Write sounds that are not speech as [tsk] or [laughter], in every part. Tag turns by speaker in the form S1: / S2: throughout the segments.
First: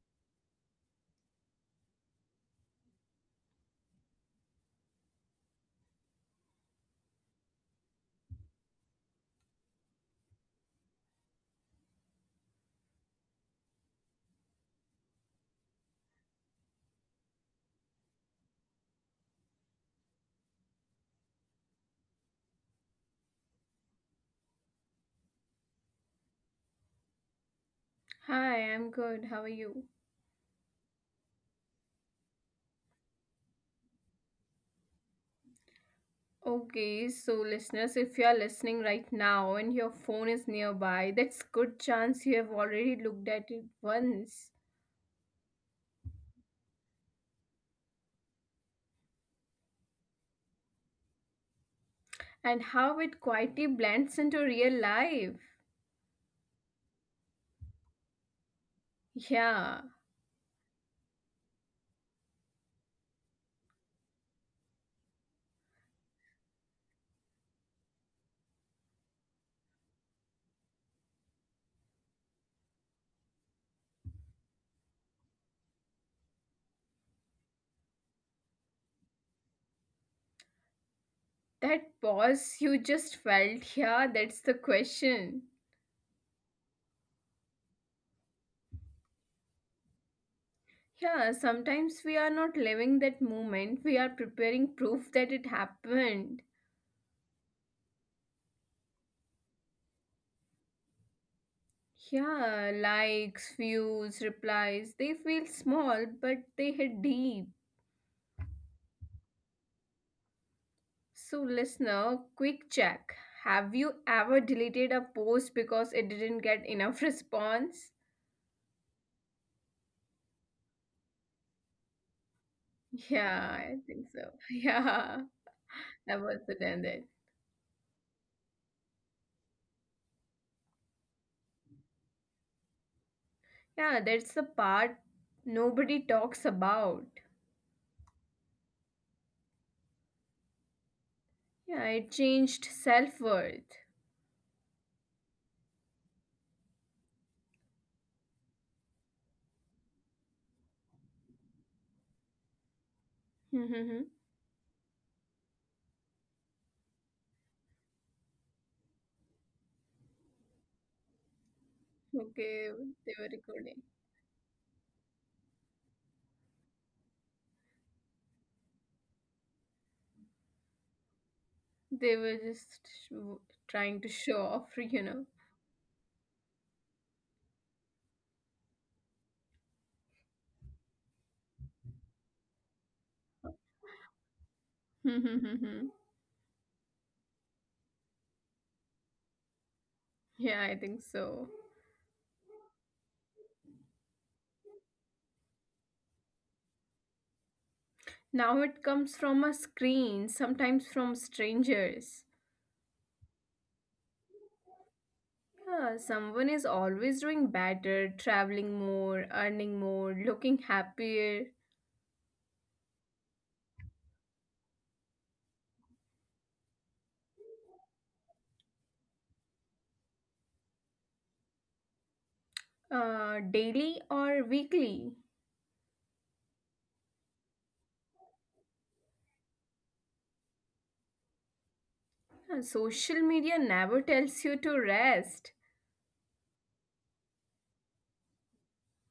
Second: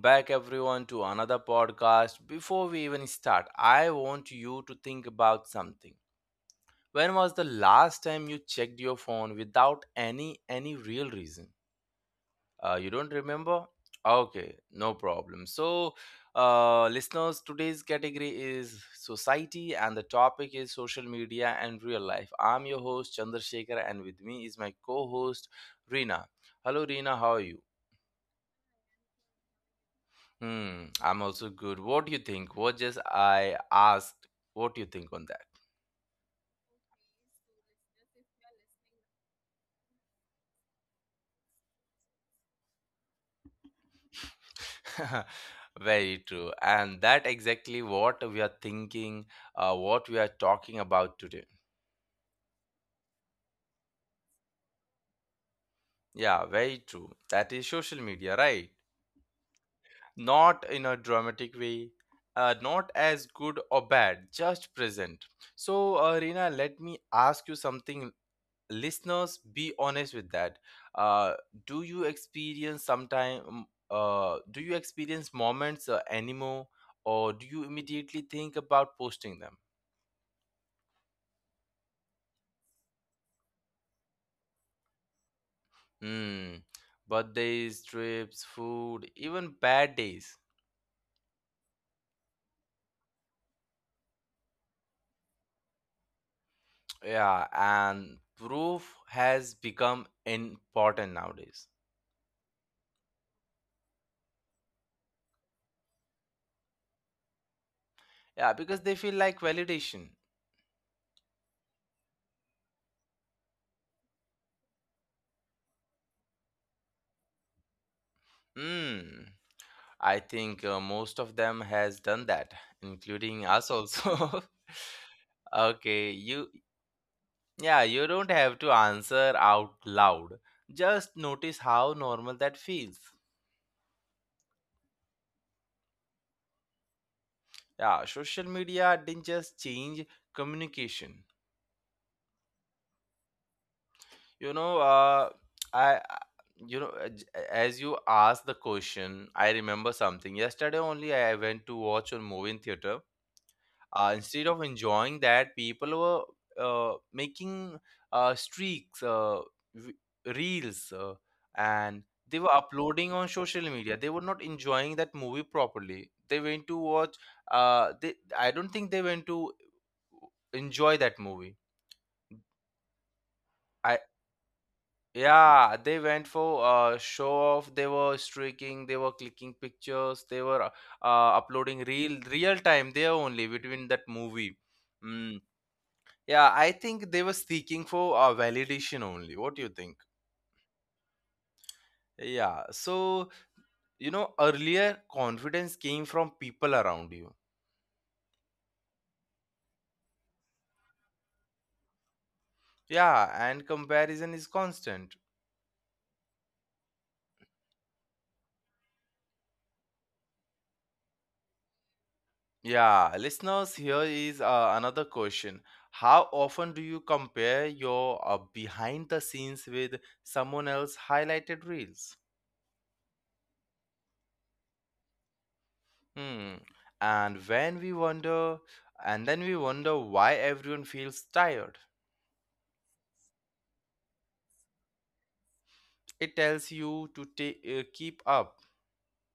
S1: back, everyone, to another podcast. Before we even start, I want you to think about something. When was the last time you checked your phone without any real reason? You don't remember? Okay, no problem. So, listeners, today's category is society, and the topic is social media and real life. I'm your host Chandrasekhar, and with me is my co-host Reena. Hello, Reena. How are you?
S2: Hi, I'm good. How are you?
S1: Hmm, I'm also good. What do you think? What just I asked, what do you think on
S2: Okay, so listeners, if you are listening right now and your phone is nearby, that's good chance you have already looked at it once
S1: that? [laughs] Very true. And that exactly what we are thinking, what we are talking about today.
S2: and how it quietly blends into real life.
S1: Yeah, very true. That is social media, right?
S2: Yeah,
S1: Not in a dramatic way, not as good or bad, just present. So, Reena, let me ask you something, listeners, be honest with that. uh, do you experience sometime, do you experience moments anymore, or do you immediately think about posting them?
S2: that pause you just felt, yeah, that's the question.
S1: Hmm. Birthdays, trips, food, even bad days.
S2: Yeah, sometimes we are not living that moment, we are preparing proof that it happened.
S1: Yeah, and proof has become important nowadays.
S2: Yeah, likes, views, replies, they feel small, but they hit deep.
S1: Yeah, because they feel like validation.
S2: So, listener, quick check. Have you ever deleted a post because it didn't get enough [laughs] response?
S1: Hmm. I think most of them has done that, including
S2: Yeah,
S1: us
S2: I think so.
S1: also.
S2: [laughs]
S1: [laughs]
S2: Yeah,
S1: Okay,
S2: that
S1: you,
S2: was the ended.
S1: yeah, you don't have to answer out loud. Just notice how normal that feels.
S2: Yeah, that's the part nobody talks about.
S1: Yeah, social media didn't just change communication.
S2: Yeah, it changed self worth.
S1: You know, I- you know j- As you asked the question, I remember something. Yesterday only I went to watch a movie in theater.
S2: [laughs] Okay,
S1: Instead of enjoying that, people were making streaks, v- reels, and they were uploading
S2: they
S1: on
S2: were
S1: social
S2: recording.
S1: media. They were not enjoying that movie properly. They went to watch. They, I don't think they went to enjoy that movie.
S2: They were just sh-
S1: I,
S2: trying to show off, [laughs] you know.
S1: yeah, they went for show off. They were streaking. They were clicking pictures. They were uploading real time there only between that movie. Mm.
S2: [laughs]
S1: Yeah, I think they were seeking for validation only. What do you think?
S2: Yeah, I think so.
S1: Yeah, so you know, earlier confidence came from people around you.
S2: Now it comes from a screen, sometimes from strangers.
S1: Yeah, and comparison is constant.
S2: Yeah, someone is always doing better, traveling more, earning more, looking happier,
S1: Yeah, listeners, here is another question. How often do you compare your behind the scenes with someone else highlighted reels?
S2: daily or weekly.
S1: Hmm. And when we wonder, and then we wonder why everyone feels tired.
S2: Yeah, social media never tells you to rest,
S1: It tells you to keep up.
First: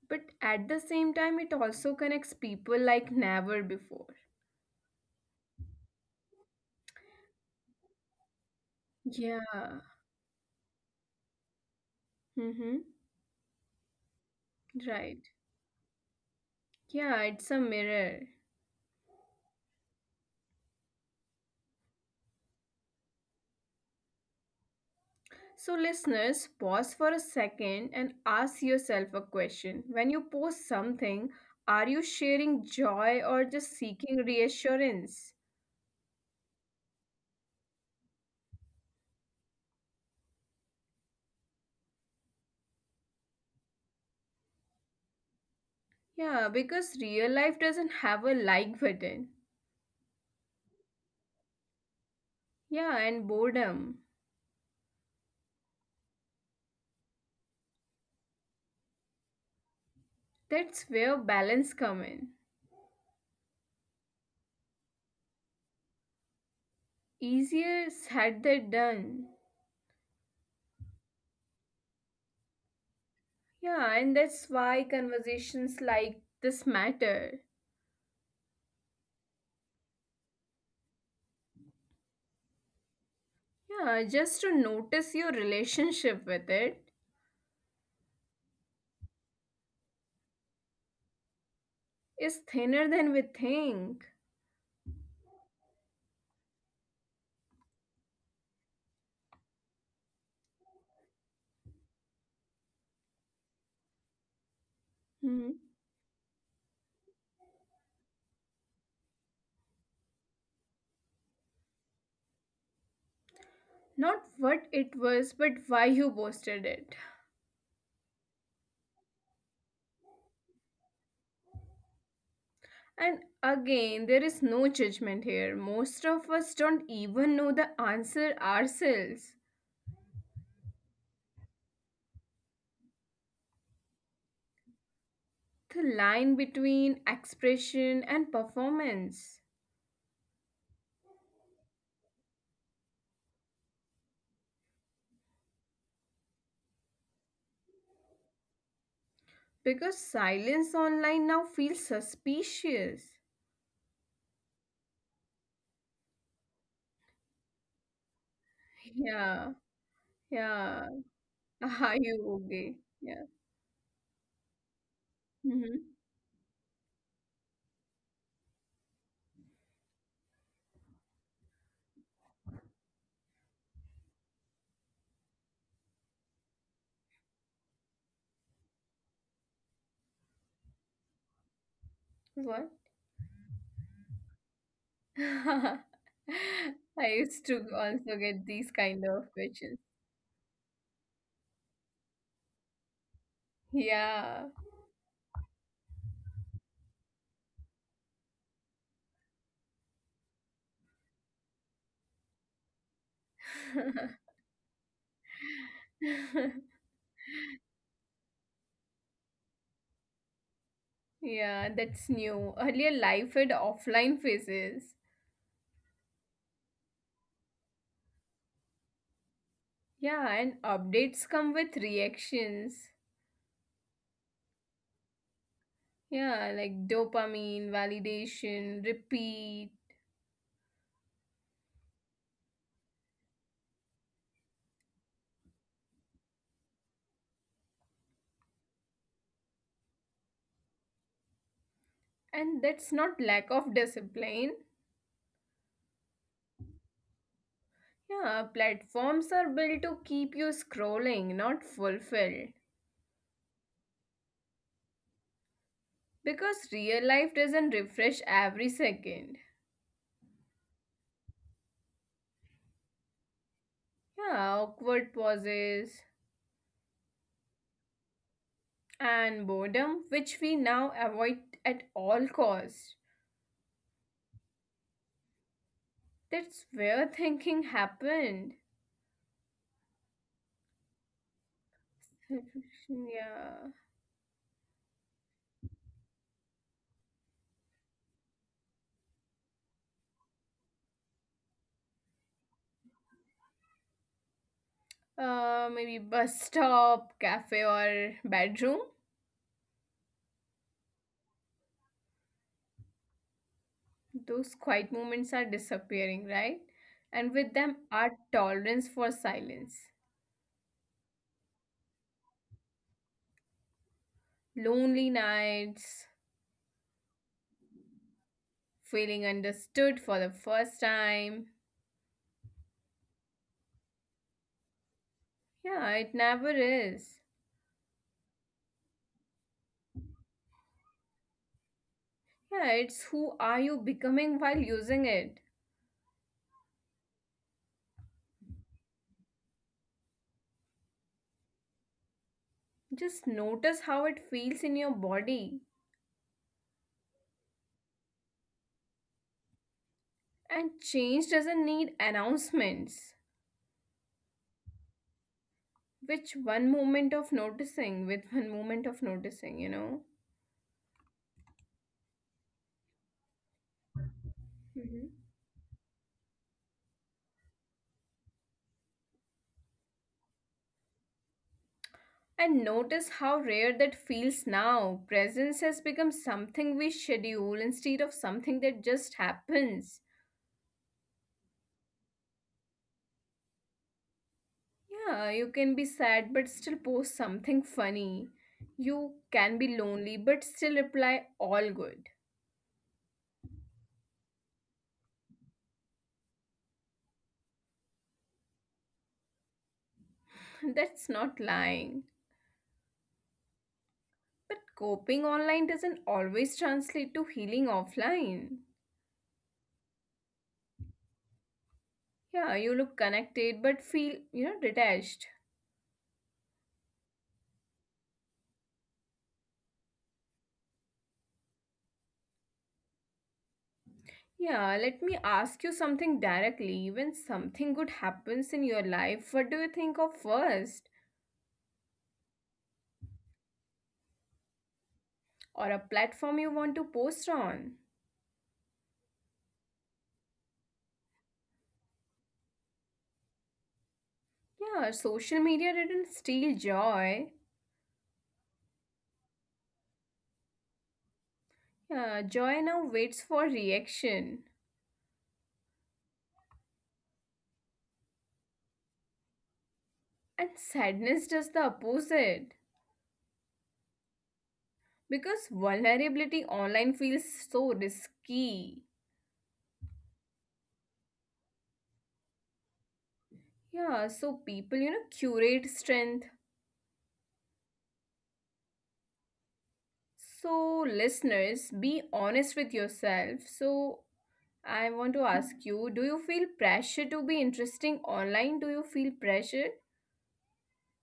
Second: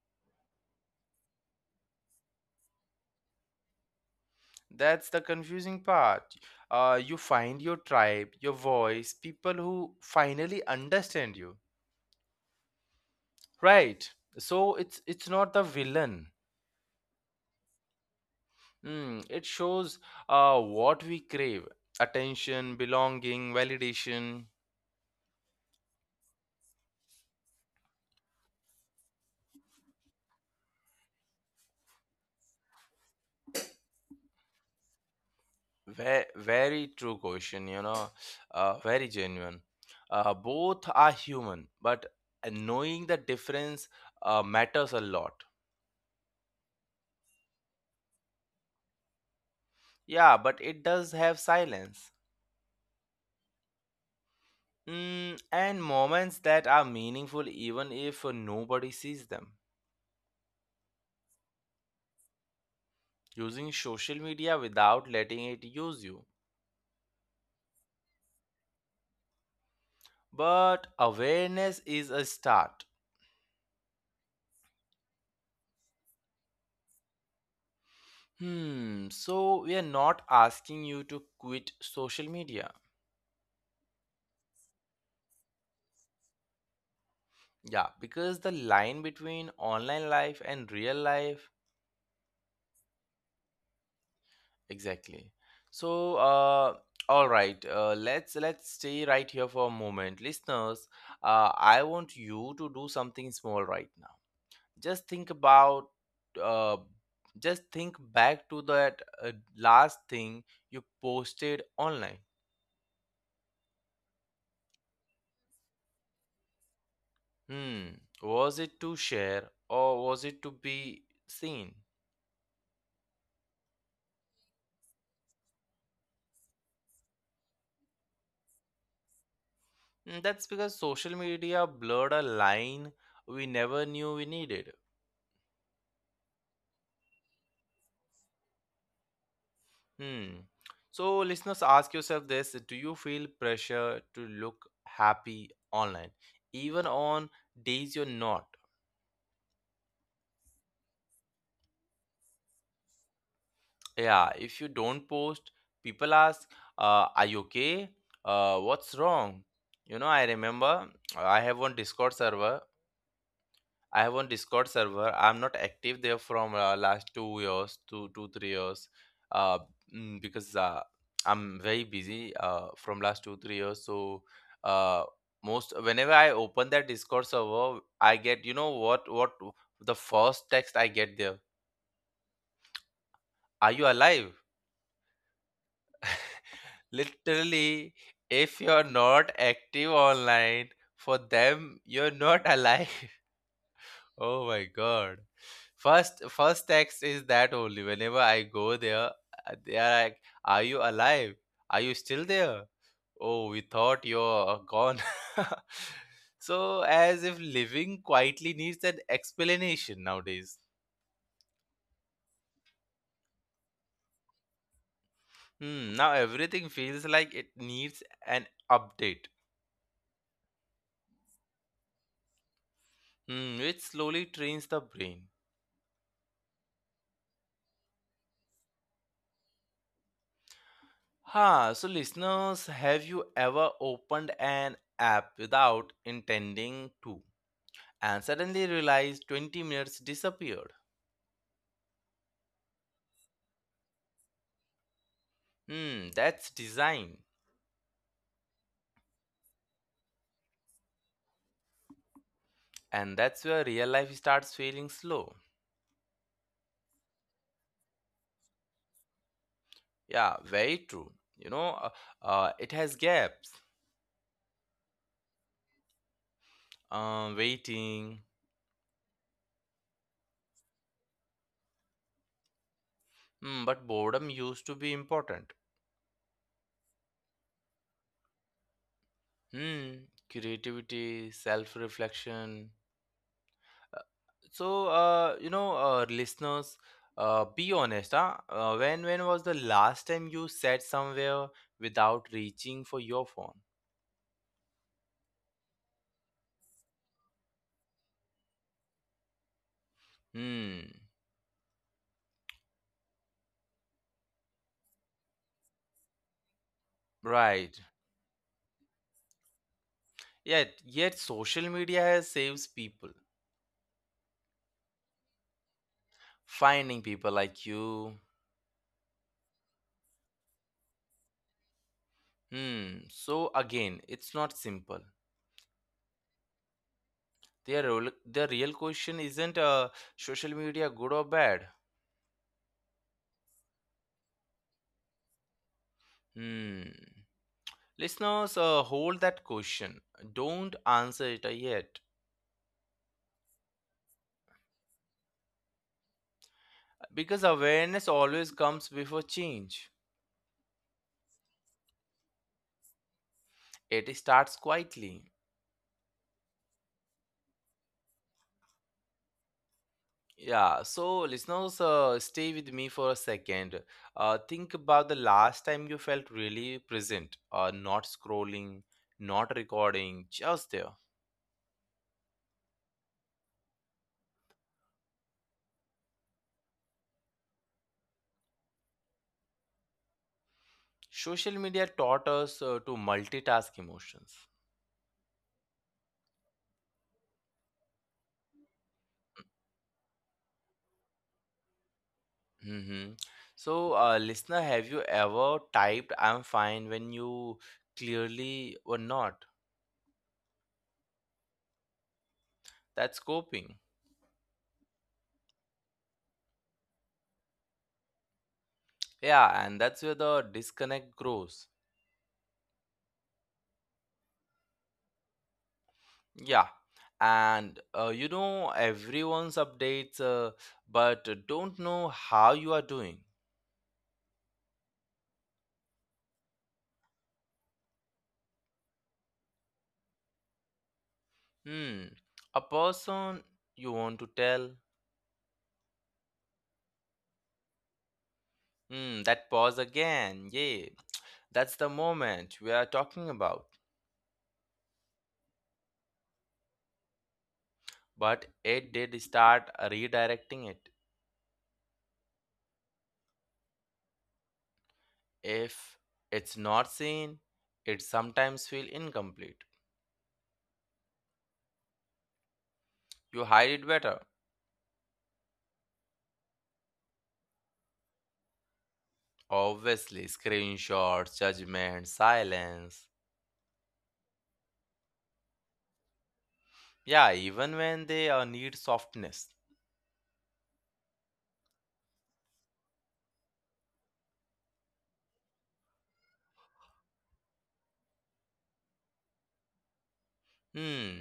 S2: but at the same time, it also connects people like never before.
S1: That's the confusing part. You find your tribe, your voice, people
S2: Yeah.
S1: who finally understand you.
S2: Mm-hmm.
S1: Right. So it's
S2: Right.
S1: not the villain.
S2: Yeah, it's a mirror.
S1: Mm, it shows what we crave: attention, belonging, validation.
S2: So, listeners, pause for a second and ask yourself a question. When you post something, are you sharing joy or just seeking reassurance?
S1: Very, very true question. You know, very genuine. Both are human, but knowing the difference matters a lot.
S2: Yeah, because real life doesn't have a like button.
S1: Yeah, but it does have silence.
S2: Yeah, and boredom.
S1: Mm, and moments that are meaningful even if nobody sees them.
S2: That's where balance come in.
S1: Using social media without letting it use you.
S2: Easier said than done.
S1: But awareness is a start.
S2: Yeah, and that's why conversations like this matter.
S1: Hmm, so we are not asking you to quit social media.
S2: Yeah, just to notice your relationship with it
S1: Yeah, because the line between online life and real life,
S2: is thinner than we think.
S1: exactly. So, all right, let's stay right here for a moment, listeners. I want you to do something small right now. Just think
S2: Hmm.
S1: about, uh, just think back to that last thing you posted online.
S2: Not what it was, but why you posted it.
S1: Hmm. Was it to share, or was it to be seen?
S2: And again, there is no judgment here. Most of us don't even know the answer ourselves.
S1: Hmm, that's because social media blurred a line we never knew we needed.
S2: The line between expression and performance.
S1: Hmm. So listeners, ask yourself this: do you feel pressure to look happy online even on days you're not?
S2: Because silence online now feels suspicious.
S1: Yeah, if you don't post, people ask, "Are you okay? What's wrong?"
S2: Yeah,
S1: You know, I remember,
S2: yeah.
S1: [tsk] I have one
S2: [laughs]
S1: Discord
S2: Are
S1: server.
S2: you okay? Yeah.
S1: I have one Discord server. I'm not
S2: Mm-hmm.
S1: active there from last 2 years, two three years, uh, because I'm very busy from last 2 3 years. So uh, most whenever I open that Discord server, I get, you know what the first text I get there.
S2: What?
S1: Are you alive?
S2: [laughs] I used to
S1: Literally,
S2: also get
S1: if
S2: these
S1: you're
S2: kind
S1: not
S2: of questions.
S1: active online, for them, you're not alive. [laughs] Oh
S2: Yeah.
S1: my god. First text is that only. Whenever I go there, they are like, "Are you alive? Are you still there? Oh, we thought you're gone." [laughs] So,
S2: [laughs]
S1: as if living quietly needs an explanation nowadays.
S2: Yeah, that's new. Earlier, life had offline phases.
S1: Hmm, now everything feels like it needs an update.
S2: Yeah, and updates come with reactions.
S1: Hmm, which slowly trains the brain.
S2: Yeah, like dopamine, validation, repeat.
S1: Ha, so listeners, have you ever opened an app without intending to, and suddenly realized 20 minutes disappeared?
S2: And that's not lack of discipline.
S1: Hmm, that's design.
S2: Yeah, platforms are built to keep you scrolling, not fulfilled.
S1: And that's where real life starts feeling slow.
S2: Because real life doesn't refresh every second.
S1: Yeah, very true. You know, uh, it has gaps,
S2: Yeah, awkward pauses
S1: waiting.
S2: and boredom, which we now avoid at all costs.
S1: Hmm, but boredom used to be important.
S2: That's where thinking happened.
S1: Hmm, creativity, self reflection.
S2: [laughs] Yeah.
S1: So, listeners, be honest, huh? When was the last time you sat somewhere without reaching for your phone?
S2: Maybe bus stop, cafe, or bedroom.
S1: Hmm.
S2: Those quiet moments are disappearing, right? And with
S1: Right.
S2: them, our tolerance for silence.
S1: Yet, yet social media has saves people,
S2: Lonely nights,
S1: finding people like you.
S2: feeling understood for the first time.
S1: Hmm. So again, it's not simple.
S2: Yeah, it never is.
S1: The real question isn't social media good or bad.
S2: Yeah, it's who are you becoming while using it.
S1: Hmm. Listeners, hold that question. Don't answer it yet.
S2: Just notice how it feels in your body.
S1: Because awareness always comes before change.
S2: And change doesn't need announcements.
S1: It starts quietly.
S2: Which one moment of noticing with one moment of noticing, you know.
S1: Yeah, so listeners, stay with me for a second. Think about the
S2: hmm
S1: last time you felt really present, not scrolling, not recording, just there.
S2: and notice how rare that feels now. Presence has become something we schedule instead of something that just happens.
S1: Social media taught us to multitask emotions.
S2: Yeah, you can be sad but still post something funny. You can be lonely but still reply all good.
S1: Hmm. So, listener, have you ever typed "I'm fine" when you clearly were not?
S2: [laughs] That's not lying,
S1: That's coping.
S2: but coping online doesn't always translate to healing offline.
S1: Yeah, and that's where the disconnect grows.
S2: Yeah, you look connected but feel detached.
S1: Yeah, and you know everyone's updates, but don't know how you are doing.
S2: Yeah, let me ask you something directly. When something good happens in your life, what do you think of first?
S1: Hmm, a person you want to tell.
S2: Or a platform you want to post on?
S1: Hmm, that pause again. Yeah, that's the moment we are talking about.
S2: Yeah, social media didn't steal joy.
S1: But it did start redirecting it.
S2: Yeah, joy now waits for reaction.
S1: If it's not seen, it sometimes feel incomplete.
S2: And sadness does the opposite.
S1: You hide it better.
S2: Because vulnerability online feels so risky.
S1: Obviously, screenshots, judgment, silence.
S2: Yeah, so people curate strength.
S1: Yeah, even when they need softness.
S2: So, listeners, be honest with yourself. So, I want to ask you, do you feel pressure to be interesting online? Do you feel pressure?
S1: Hmm.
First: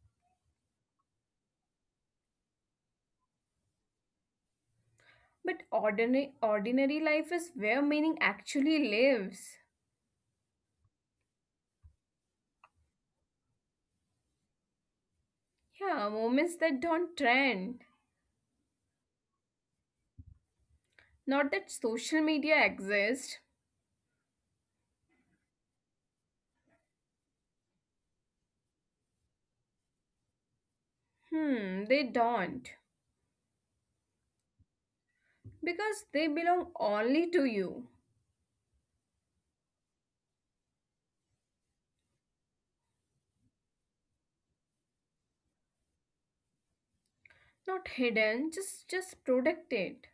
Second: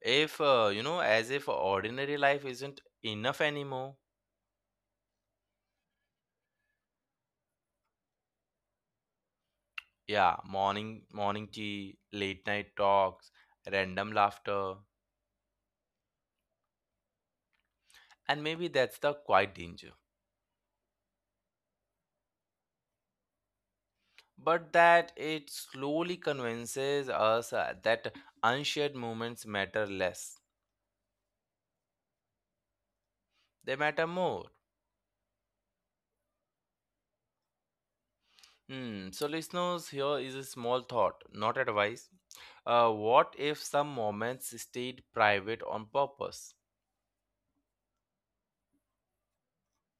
S1: If you know, as if ordinary life isn't enough anymore.
S2: But ordinary life is where meaning actually lives.
S1: Yeah, morning tea, late night talks, random laughter,
S2: Yeah, moments that don't trend.
S1: and maybe that's the quiet danger.
S2: Not that social media exists.
S1: But that it slowly convinces us that unshared moments matter less.
S2: Hmm, they don't.
S1: They matter more.
S2: Because they belong only to you.
S1: Hmm. So, listeners, here is a small thought, not advice. What if some moments stayed private on purpose?
S2: Not hidden, just protected.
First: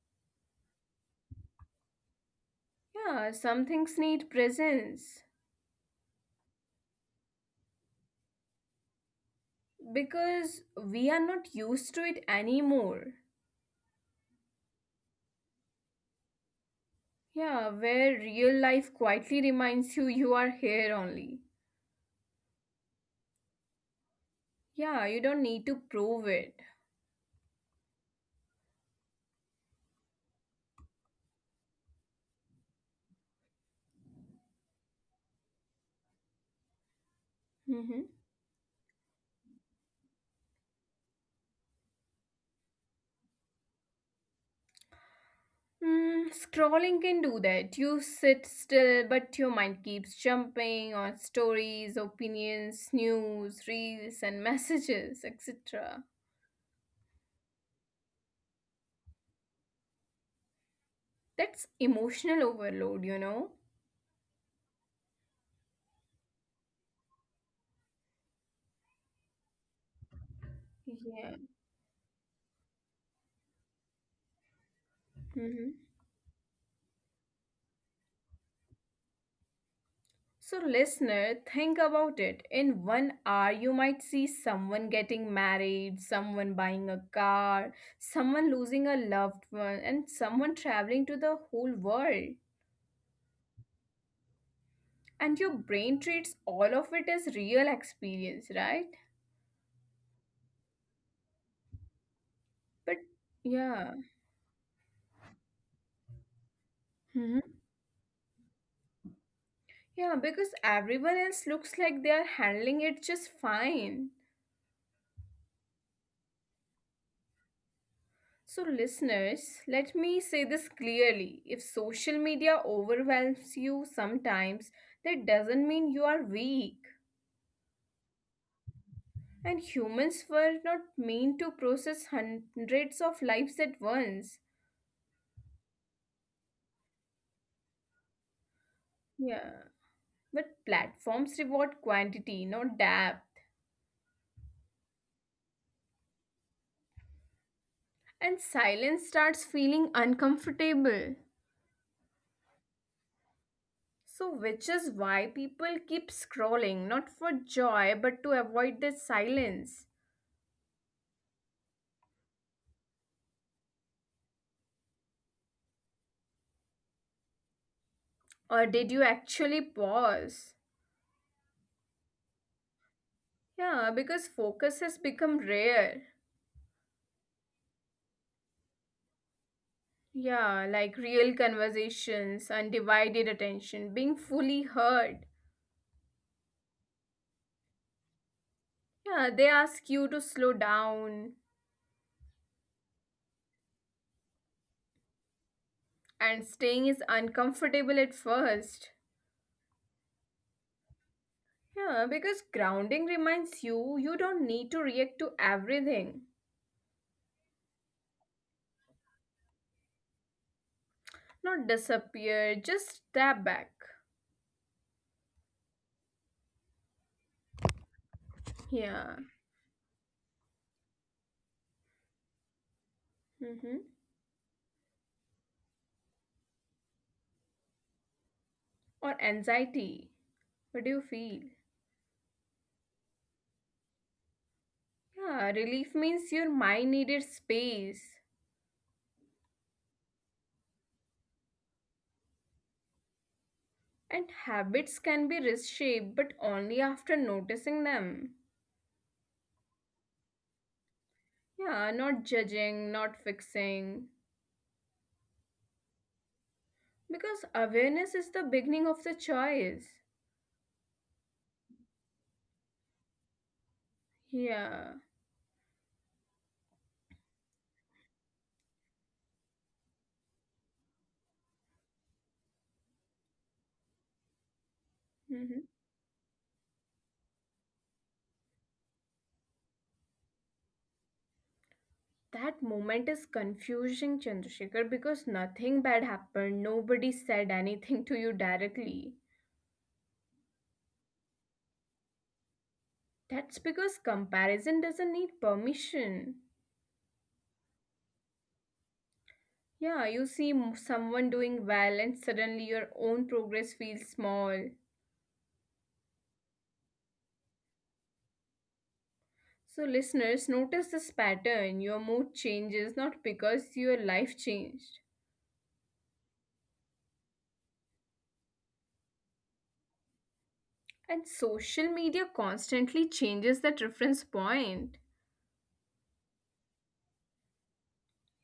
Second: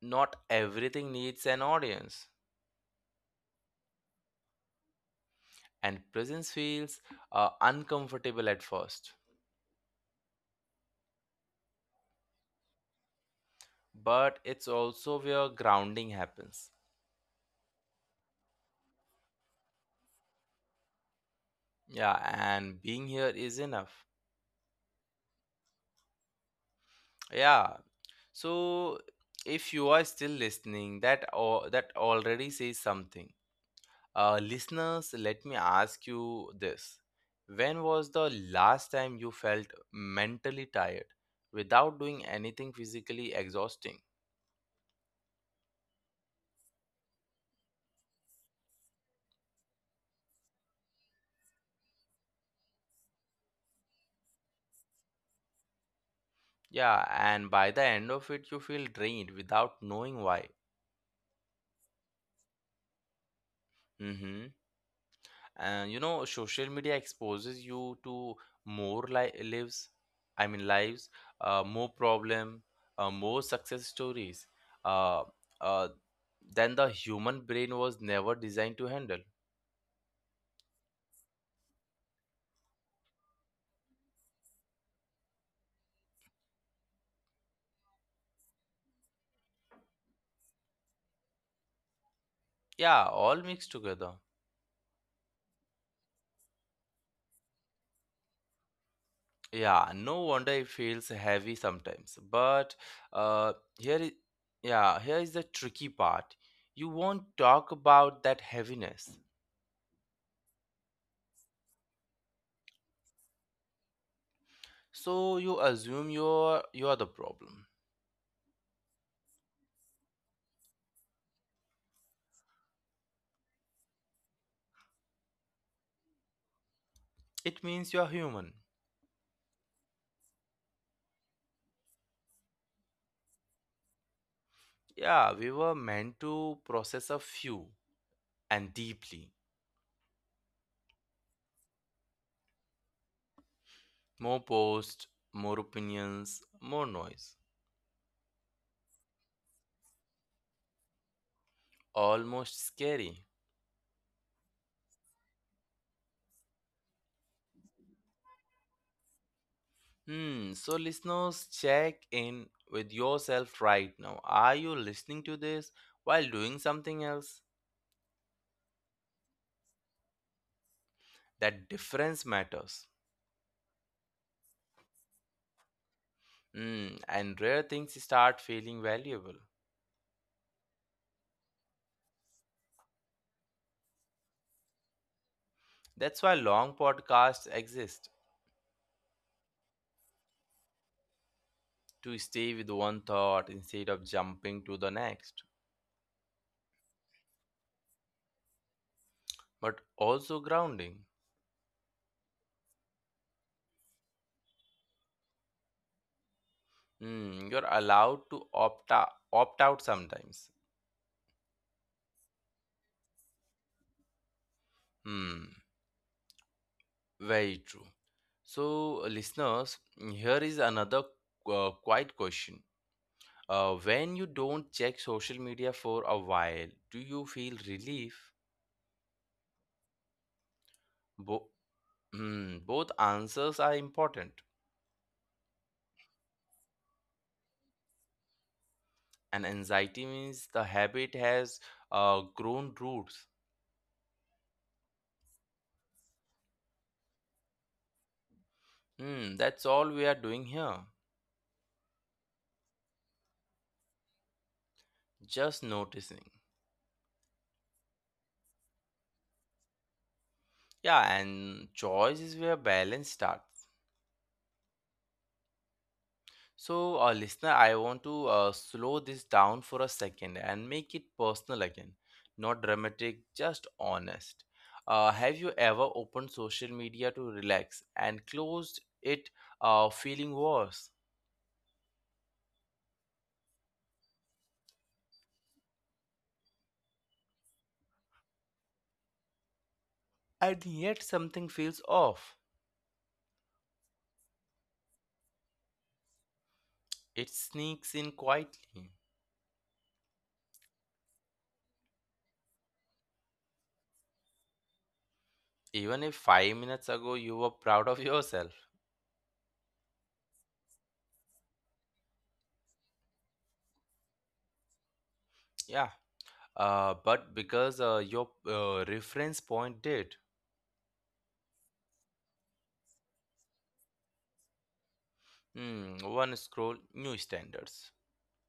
S1: Not everything needs an audience,
S2: Yeah, some things need presence.
S1: and presence feels uncomfortable at first,
S2: Because we are not used to it anymore.
S1: but it's also where grounding happens.
S2: Yeah, where real life quietly reminds you you are here only.
S1: Yeah, and being here is enough.
S2: Yeah, you don't need to prove it.
S1: Yeah. So, if you are still listening, that already says something. Listeners, let me ask you this. When
S2: Mm-hmm.
S1: was the last time you felt mentally tired without doing anything physically exhausting?
S2: Scrolling can do that. You sit still, but your mind keeps jumping on stories, opinions, news, reels, and messages, etc.
S1: Yeah, and by the end of it, you feel drained without knowing why.
S2: That's emotional overload, you know?
S1: Mm-hmm. And you know, social media exposes you to more li- lives, I mean, lives,
S2: Yeah.
S1: more problem, more success stories uh, uh, than the human brain was never designed to handle.
S2: So, listener, think about it. In 1 hour, you might see someone getting married, someone buying a car, someone losing a loved one, and someone traveling to the whole world.
S1: Yeah, all mixed together.
S2: And your brain treats all of it as real experience, right?
S1: Yeah, no wonder it feels heavy sometimes. But
S2: But
S1: uh,
S2: yeah.
S1: here, I- yeah, Here is the tricky part. You
S2: Mhm.
S1: won't talk about that heaviness,
S2: Yeah, because everyone else looks like they are handling it just fine.
S1: so you assume you're the problem.
S2: So, listeners, let me say this clearly. If social media overwhelms you sometimes, that doesn't mean you are weak.
S1: It means you're human.
S2: And humans were not meant to process hundreds of lives at once.
S1: Yeah, we were meant to process a few and deeply.
S2: Yeah. But platforms reward quantity, not depth.
S1: More posts, more opinions, more noise.
S2: And silence starts feeling uncomfortable.
S1: Almost scary.
S2: So, which is why people keep scrolling, not for joy, but to avoid the silence.
S1: Hmm. So, listeners, check in with yourself right now. Are you listening to this while doing something else?
S2: Or did you actually pause?
S1: That difference matters.
S2: Yeah, because focus has become rare.
S1: Hmm. And rare things start feeling valuable.
S2: Yeah, like real conversations, undivided attention, being fully heard.
S1: That's why long podcasts exist,
S2: Yeah, they ask you to slow down,
S1: to stay with one thought instead of jumping to the next,
S2: and staying is uncomfortable at first.
S1: but also grounding.
S2: Yeah, because grounding reminds you you don't need to react to everything.
S1: Hmm. You're allowed to opt out sometimes.
S2: Not disappear, just step back.
S1: Hmm. Very true. So,
S2: Yeah.
S1: listeners, here is another quiet question.
S2: Mm-hmm.
S1: When you don't check social media for a while, do you feel relief?
S2: Or anxiety. What do you
S1: Bo-
S2: feel?
S1: hmm, both answers are important.
S2: Yeah, relief means your mind needed space.
S1: And anxiety means the habit has grown roots.
S2: And habits can be reshaped, but only after noticing them.
S1: Hmm, that's all we are doing here.
S2: Yeah, not judging, not fixing.
S1: Just noticing.
S2: Because awareness is the beginning of the choice.
S1: Yeah, and choice is where balance starts.
S2: Yeah.
S1: So, listener, I want to slow this down for a second and make it personal again. Not dramatic, just honest. Have you
S2: hmm
S1: ever opened social media to relax and closed it feeling worse?
S2: That moment is confusing, Chandrasekhar, because nothing bad happened. Nobody said anything to you directly.
S1: And yet something feels off.
S2: That's because comparison doesn't need permission.
S1: It sneaks in quietly.
S2: Yeah, you see someone doing well, and suddenly your own progress feels small.
S1: Even if 5 minutes ago you were proud of yourself.
S2: So, listeners, notice this pattern. Your mood changes not because your life changed.
S1: Yeah. But because your reference point did.
S2: And social media constantly changes that reference point.
S1: Hmm, one scroll, new standards.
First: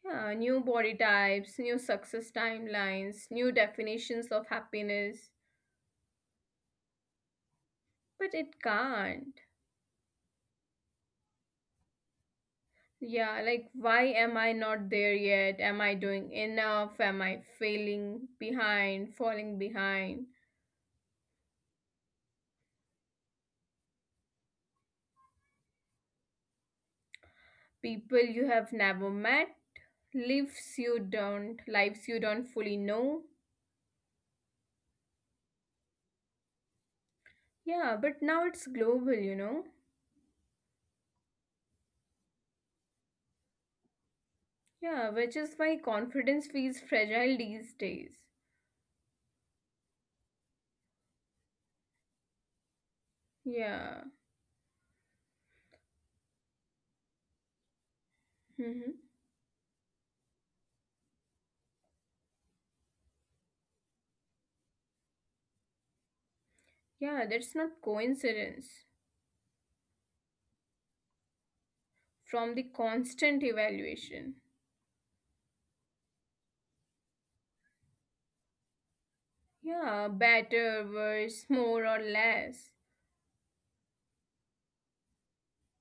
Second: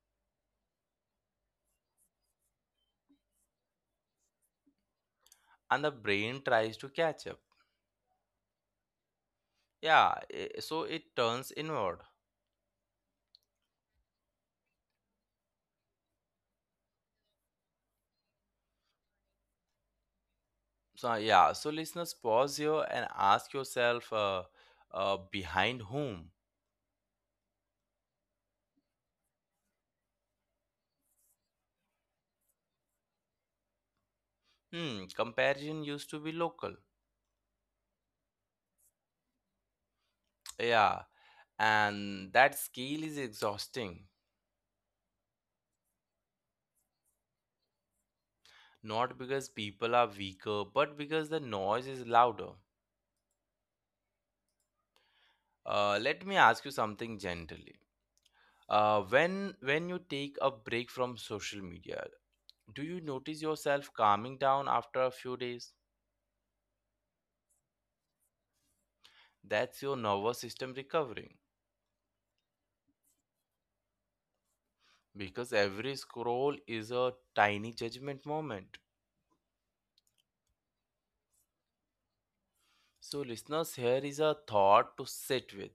S2: Yeah, new body types, new success timelines, new definitions of happiness.
S1: And the brain tries to catch up.
S2: But it can't.
S1: Yeah, so it turns inward.
S2: Yeah, like, why am I not there yet? Am I doing enough? Am I falling behind?
S1: So, yeah, so listeners, pause here and ask yourself, behind whom?
S2: People you have never met, lives you don't fully know.
S1: Hmm, comparison used to be local.
S2: Yeah, but now it's global, you know.
S1: Yeah, and that scale is exhausting.
S2: Yeah, which is why confidence feels fragile these days.
S1: Not because people are weaker, but because the noise is louder.
S2: Yeah.
S1: Let me ask you something gently.
S2: hmm
S1: Uh, when when you take a break from social media, do you notice yourself calming down after a few days?
S2: Yeah, that's not coincidence.
S1: That's your nervous system recovering
S2: From the constant evaluation.
S1: because every scroll is a tiny judgment moment.
S2: Yeah, better, worse, more or less.
S1: So, listeners, here is a thought to sit with.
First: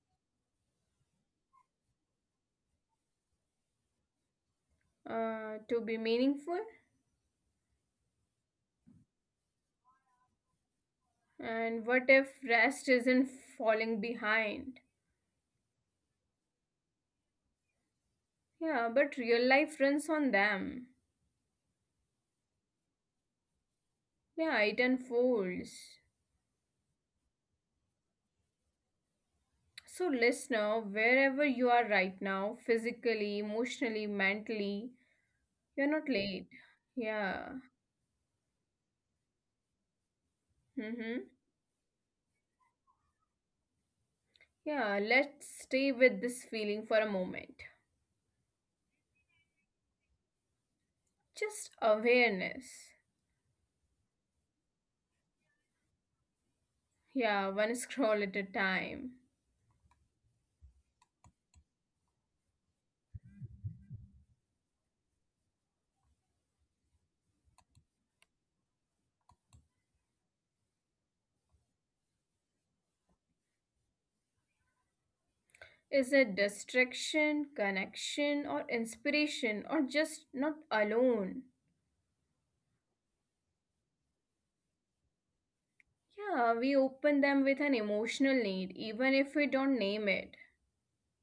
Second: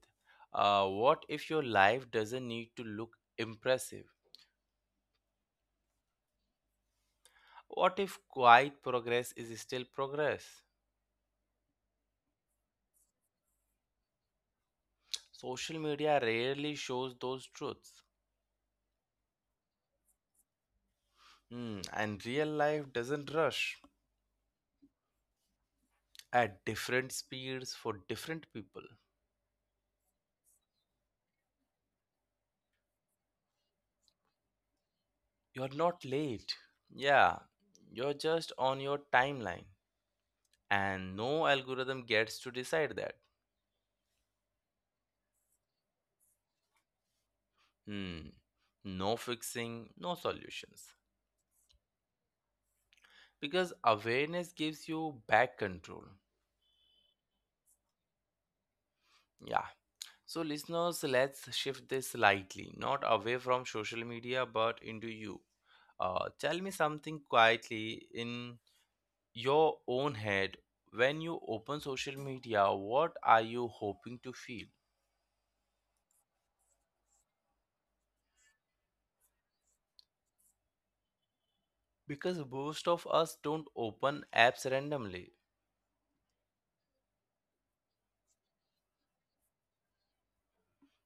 S1: What if your life doesn't need to look impressive?
S2: To be meaningful.
S1: What if quiet progress is still progress?
S2: And what if rest isn't falling behind?
S1: Social media rarely shows those truths.
S2: Yeah, but real life runs on them.
S1: Hmm, and real life doesn't rush
S2: Yeah, it unfolds.
S1: at different speeds for different people.
S2: So, listener, wherever you are right now, physically, emotionally, mentally,
S1: You're
S2: you're not
S1: not
S2: late.
S1: late. Yeah,
S2: Yeah.
S1: you're just on your timeline,
S2: Mm-hmm.
S1: and no algorithm gets to decide that.
S2: Yeah, let's stay with this feeling for a moment.
S1: Hmm, no fixing, no solutions.
S2: Just awareness.
S1: Because awareness gives you back control.
S2: Yeah, one [laughs] scroll at a time.
S1: Yeah. So, listeners, let's shift this slightly, not away from social media, but into you. Tell me something quietly in your own head. When you open social media, what are you hoping to feel?
S2: Is it distraction, connection, or inspiration, or just not alone?
S1: Because most of us don't open apps randomly.
S2: Yeah, we open them with an emotional need, even if we don't name it.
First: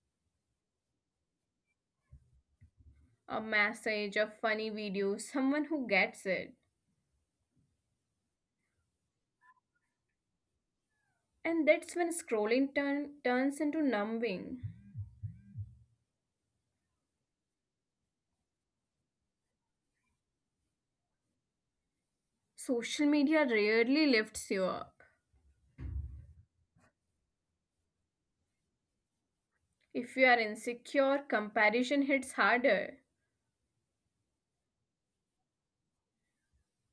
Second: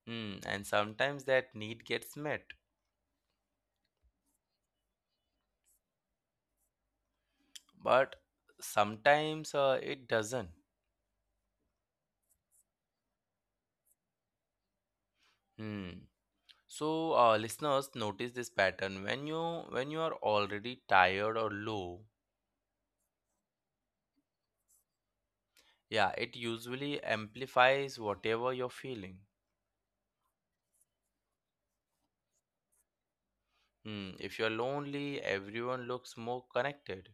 S1: Hmm, and sometimes that need gets met,
S2: A message, a funny video, someone who gets it.
S1: but sometimes it doesn't.
S2: And that's when scrolling turns into numbing.
S1: Hmm. So, listeners, notice this pattern. When you are already tired or low,
S2: Social media rarely lifts you up.
S1: yeah, it usually amplifies whatever you're feeling.
S2: If you are insecure, comparison hits harder.
S1: Hmm. If you're lonely, everyone looks more connected.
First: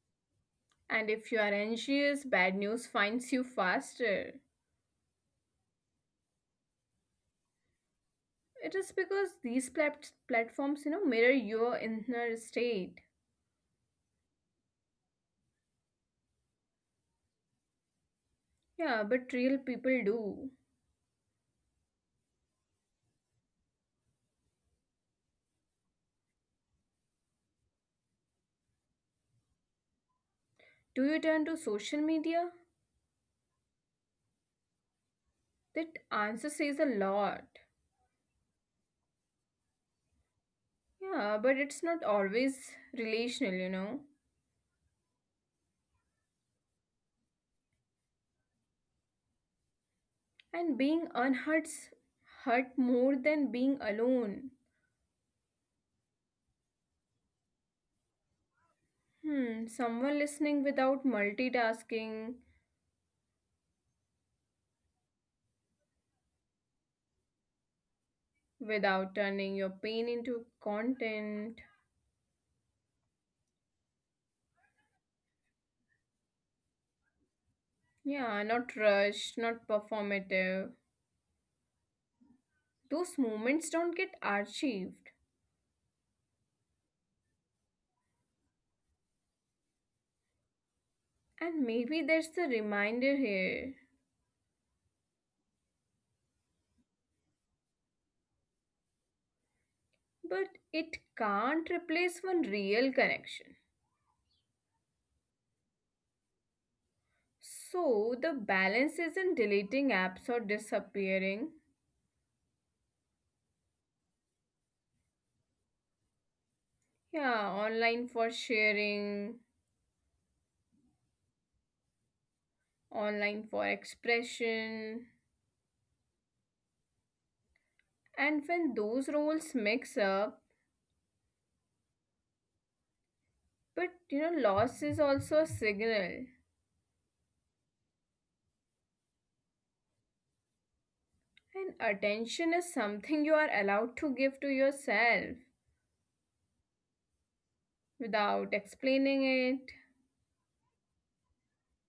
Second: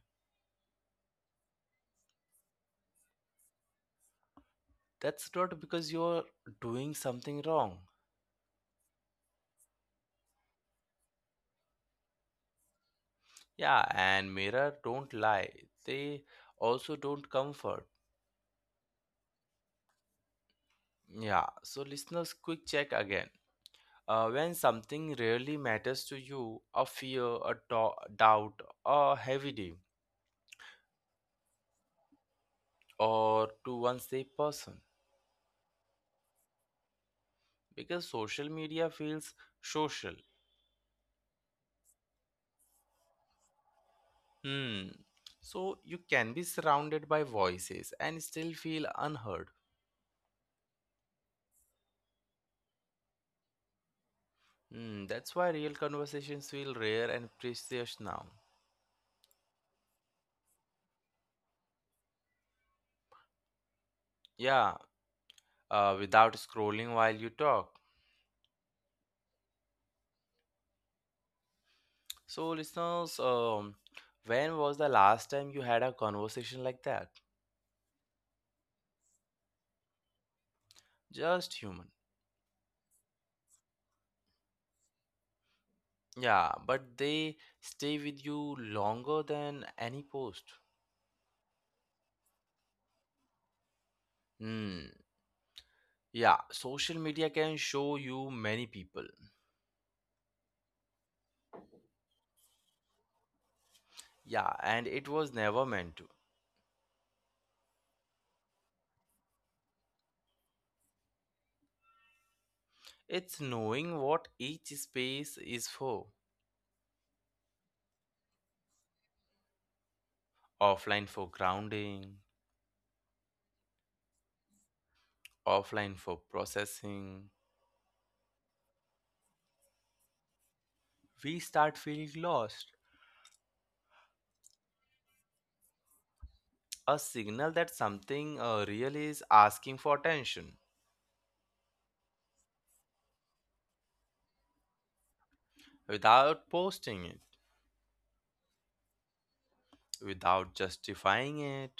S2: And if you are anxious, bad news finds you faster.
S1: That's not because you're doing something wrong.
S2: It is because these platforms, mirror your inner state.
S1: Yeah, and mirror don't lie. They also don't comfort.
S2: Yeah, but real people do.
S1: Yeah, so listeners, quick check again. When something really matters to you, a fear, a doubt, a heavy day,
S2: Do you turn to social media?
S1: or to one safe person,
S2: That answer says a lot.
S1: because social media feels social.
S2: Yeah, but it's not always relational.
S1: Hmm. So you can be surrounded by voices and still feel unheard.
S2: And being unhurts hurt more than being alone.
S1: Hmm. That's why real conversations feel rare and precious now.
S2: Hmm, someone listening without multitasking,
S1: Yeah. Without scrolling while you talk.
S2: without turning your pain into content.
S1: So listeners, when was the last time you had a conversation like that?
S2: Yeah, not rushed, not performative.
S1: Just human.
S2: Those moments don't get archived.
S1: Yeah, but they stay with you longer than any post.
S2: And maybe there's the reminder here,
S1: Hmm. Yeah, social media can show you many people.
S2: but it can't replace one real connection.
S1: Yeah, and it was never meant to.
S2: So the balance isn't deleting apps or disappearing.
S1: It's knowing what each space is for.
S2: Yeah, online for sharing,
S1: Offline for grounding,
S2: online for expression.
S1: offline for processing.
S2: And when those roles mix up,
S1: We start feeling lost.
S2: but loss is also a signal.
S1: A signal that something real is asking for attention
S2: And attention is something you are allowed to give to yourself
S1: without posting it,
S2: without explaining it.
S1: without justifying it.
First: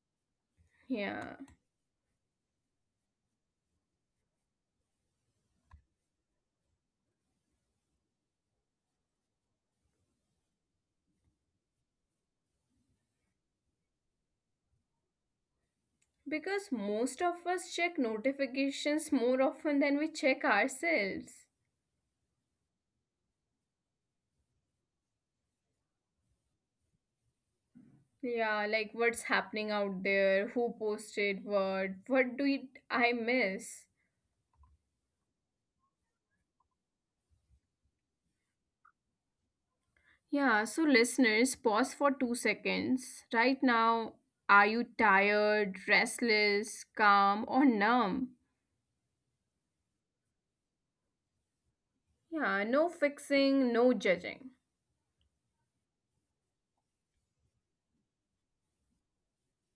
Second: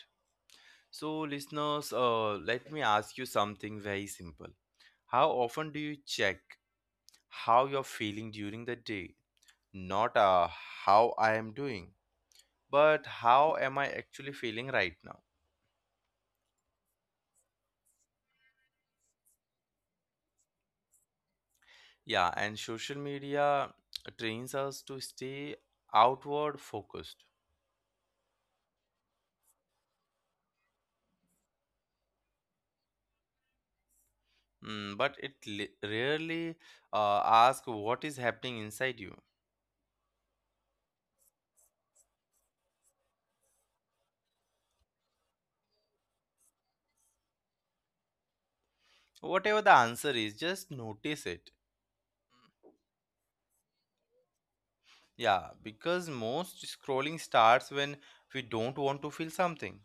S1: So,
S2: Yeah.
S1: listeners, uh, let me ask you something very simple. How often do you check how you're feeling during the day? Not how I am doing, but how am I actually feeling right now?
S2: Because most of us check notifications more often than we check ourselves.
S1: Yeah, and social media trains us to stay outward focused.
S2: Yeah, like what's happening out there, who posted what do it, I miss?
S1: Mm, but it li- rarely asks what is happening inside you.
S2: Yeah, so listeners, pause for 2 seconds. Right now, are you tired, restless, calm, or numb?
S1: Whatever the answer is, just notice it.
S2: Yeah, no fixing, no judging.
S1: Yeah, because most scrolling starts when we don't want to feel something.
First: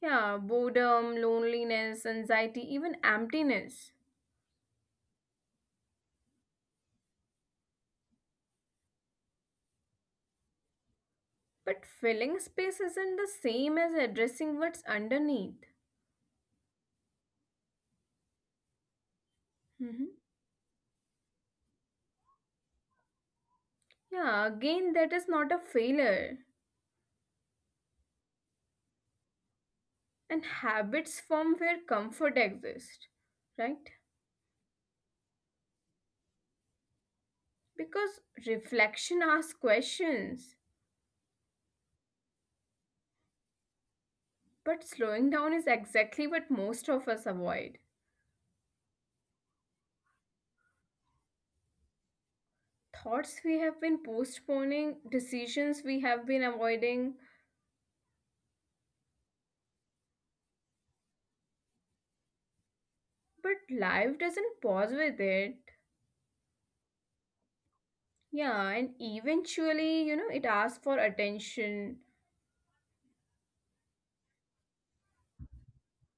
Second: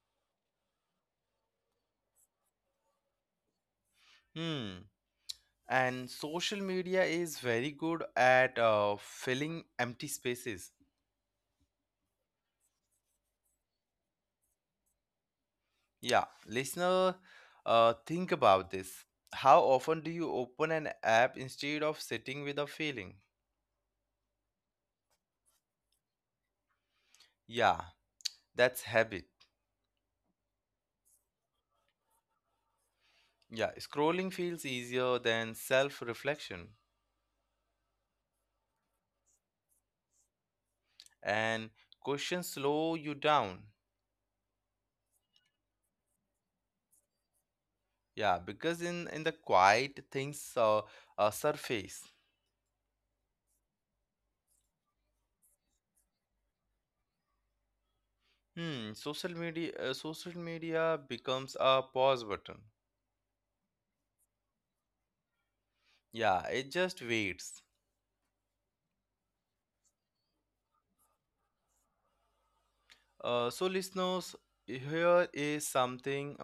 S2: Yeah, boredom, loneliness, anxiety, even emptiness.
S1: Hmm. And social media is very good at filling empty spaces.
S2: But filling space isn't the same as addressing what's underneath.
S1: Yeah, listener, think about this. How
S2: Hmm.
S1: often do you open an app instead of sitting with a feeling?
S2: Yeah, again, that is not a failure.
S1: Yeah, that's habit.
S2: And habits form where comfort exists, right?
S1: Yeah, scrolling feels easier than self reflection,
S2: Because reflection asks questions,
S1: and questions slow you down.
S2: but slowing down is exactly what most of us avoid.
S1: Yeah, because in the quiet things surface.
S2: Thoughts we have been postponing, decisions we have been avoiding,
S1: Hmm, social media becomes a pause button.
S2: but life doesn't pause with it.
S1: Yeah, it just waits.
S2: Yeah, and eventually, it asks for attention.
S1: So listeners, here is something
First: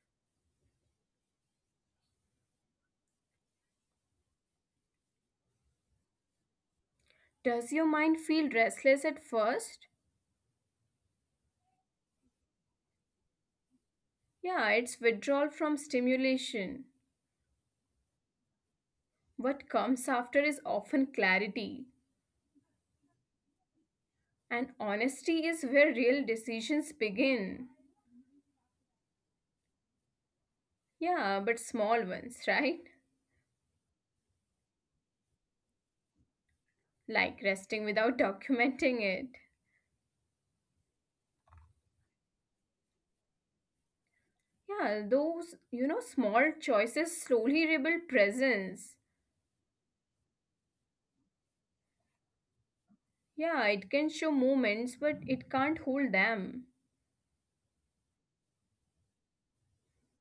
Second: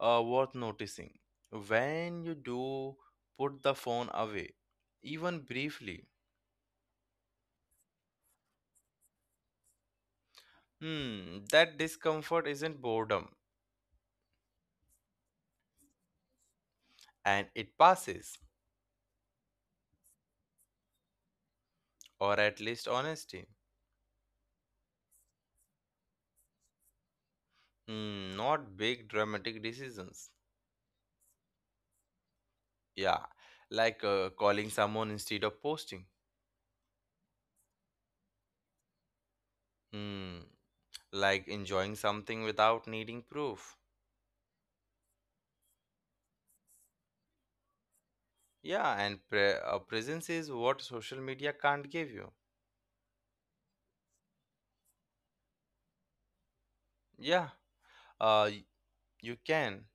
S1: uh, worth noticing. When you do put the phone away, even briefly,
S2: Does your mind feel restless at first?
S1: hmm, that discomfort isn't boredom,
S2: Yeah, it's withdrawal from stimulation.
S1: and it passes,
S2: What comes after is often clarity.
S1: or at least honesty.
S2: And honesty is where real decisions begin.
S1: Hmm, not big dramatic decisions.
S2: Yeah, but small ones, right?
S1: Yeah, like calling someone instead of posting.
S2: Like resting without documenting it.
S1: Hmm. Like enjoying something without needing proof.
S2: Yeah, those small choices slowly rebuild presence.
S1: Yeah, and presence is what social media can't give you.
S2: Yeah, it can show moments, but it can't hold them.
S1: Yeah, uh, y- you can.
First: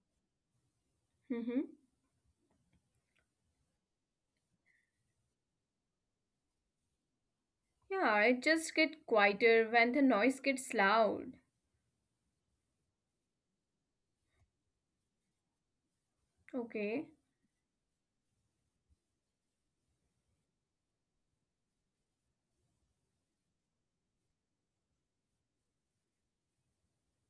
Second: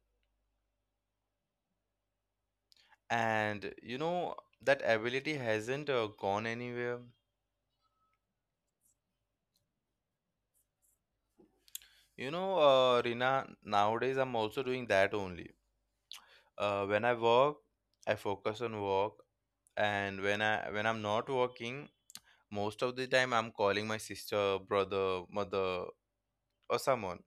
S2: Mm-hmm.
S1: And you know, that ability hasn't gone anywhere.
S2: Yeah, it just get quieter when the noise gets loud.
S1: You know, Rina, nowadays I'm also doing that only. Uh,
S2: Okay.
S1: when I work, I focus on work, and when I'm not working, most of the time I'm calling my sister, brother, mother, or someone.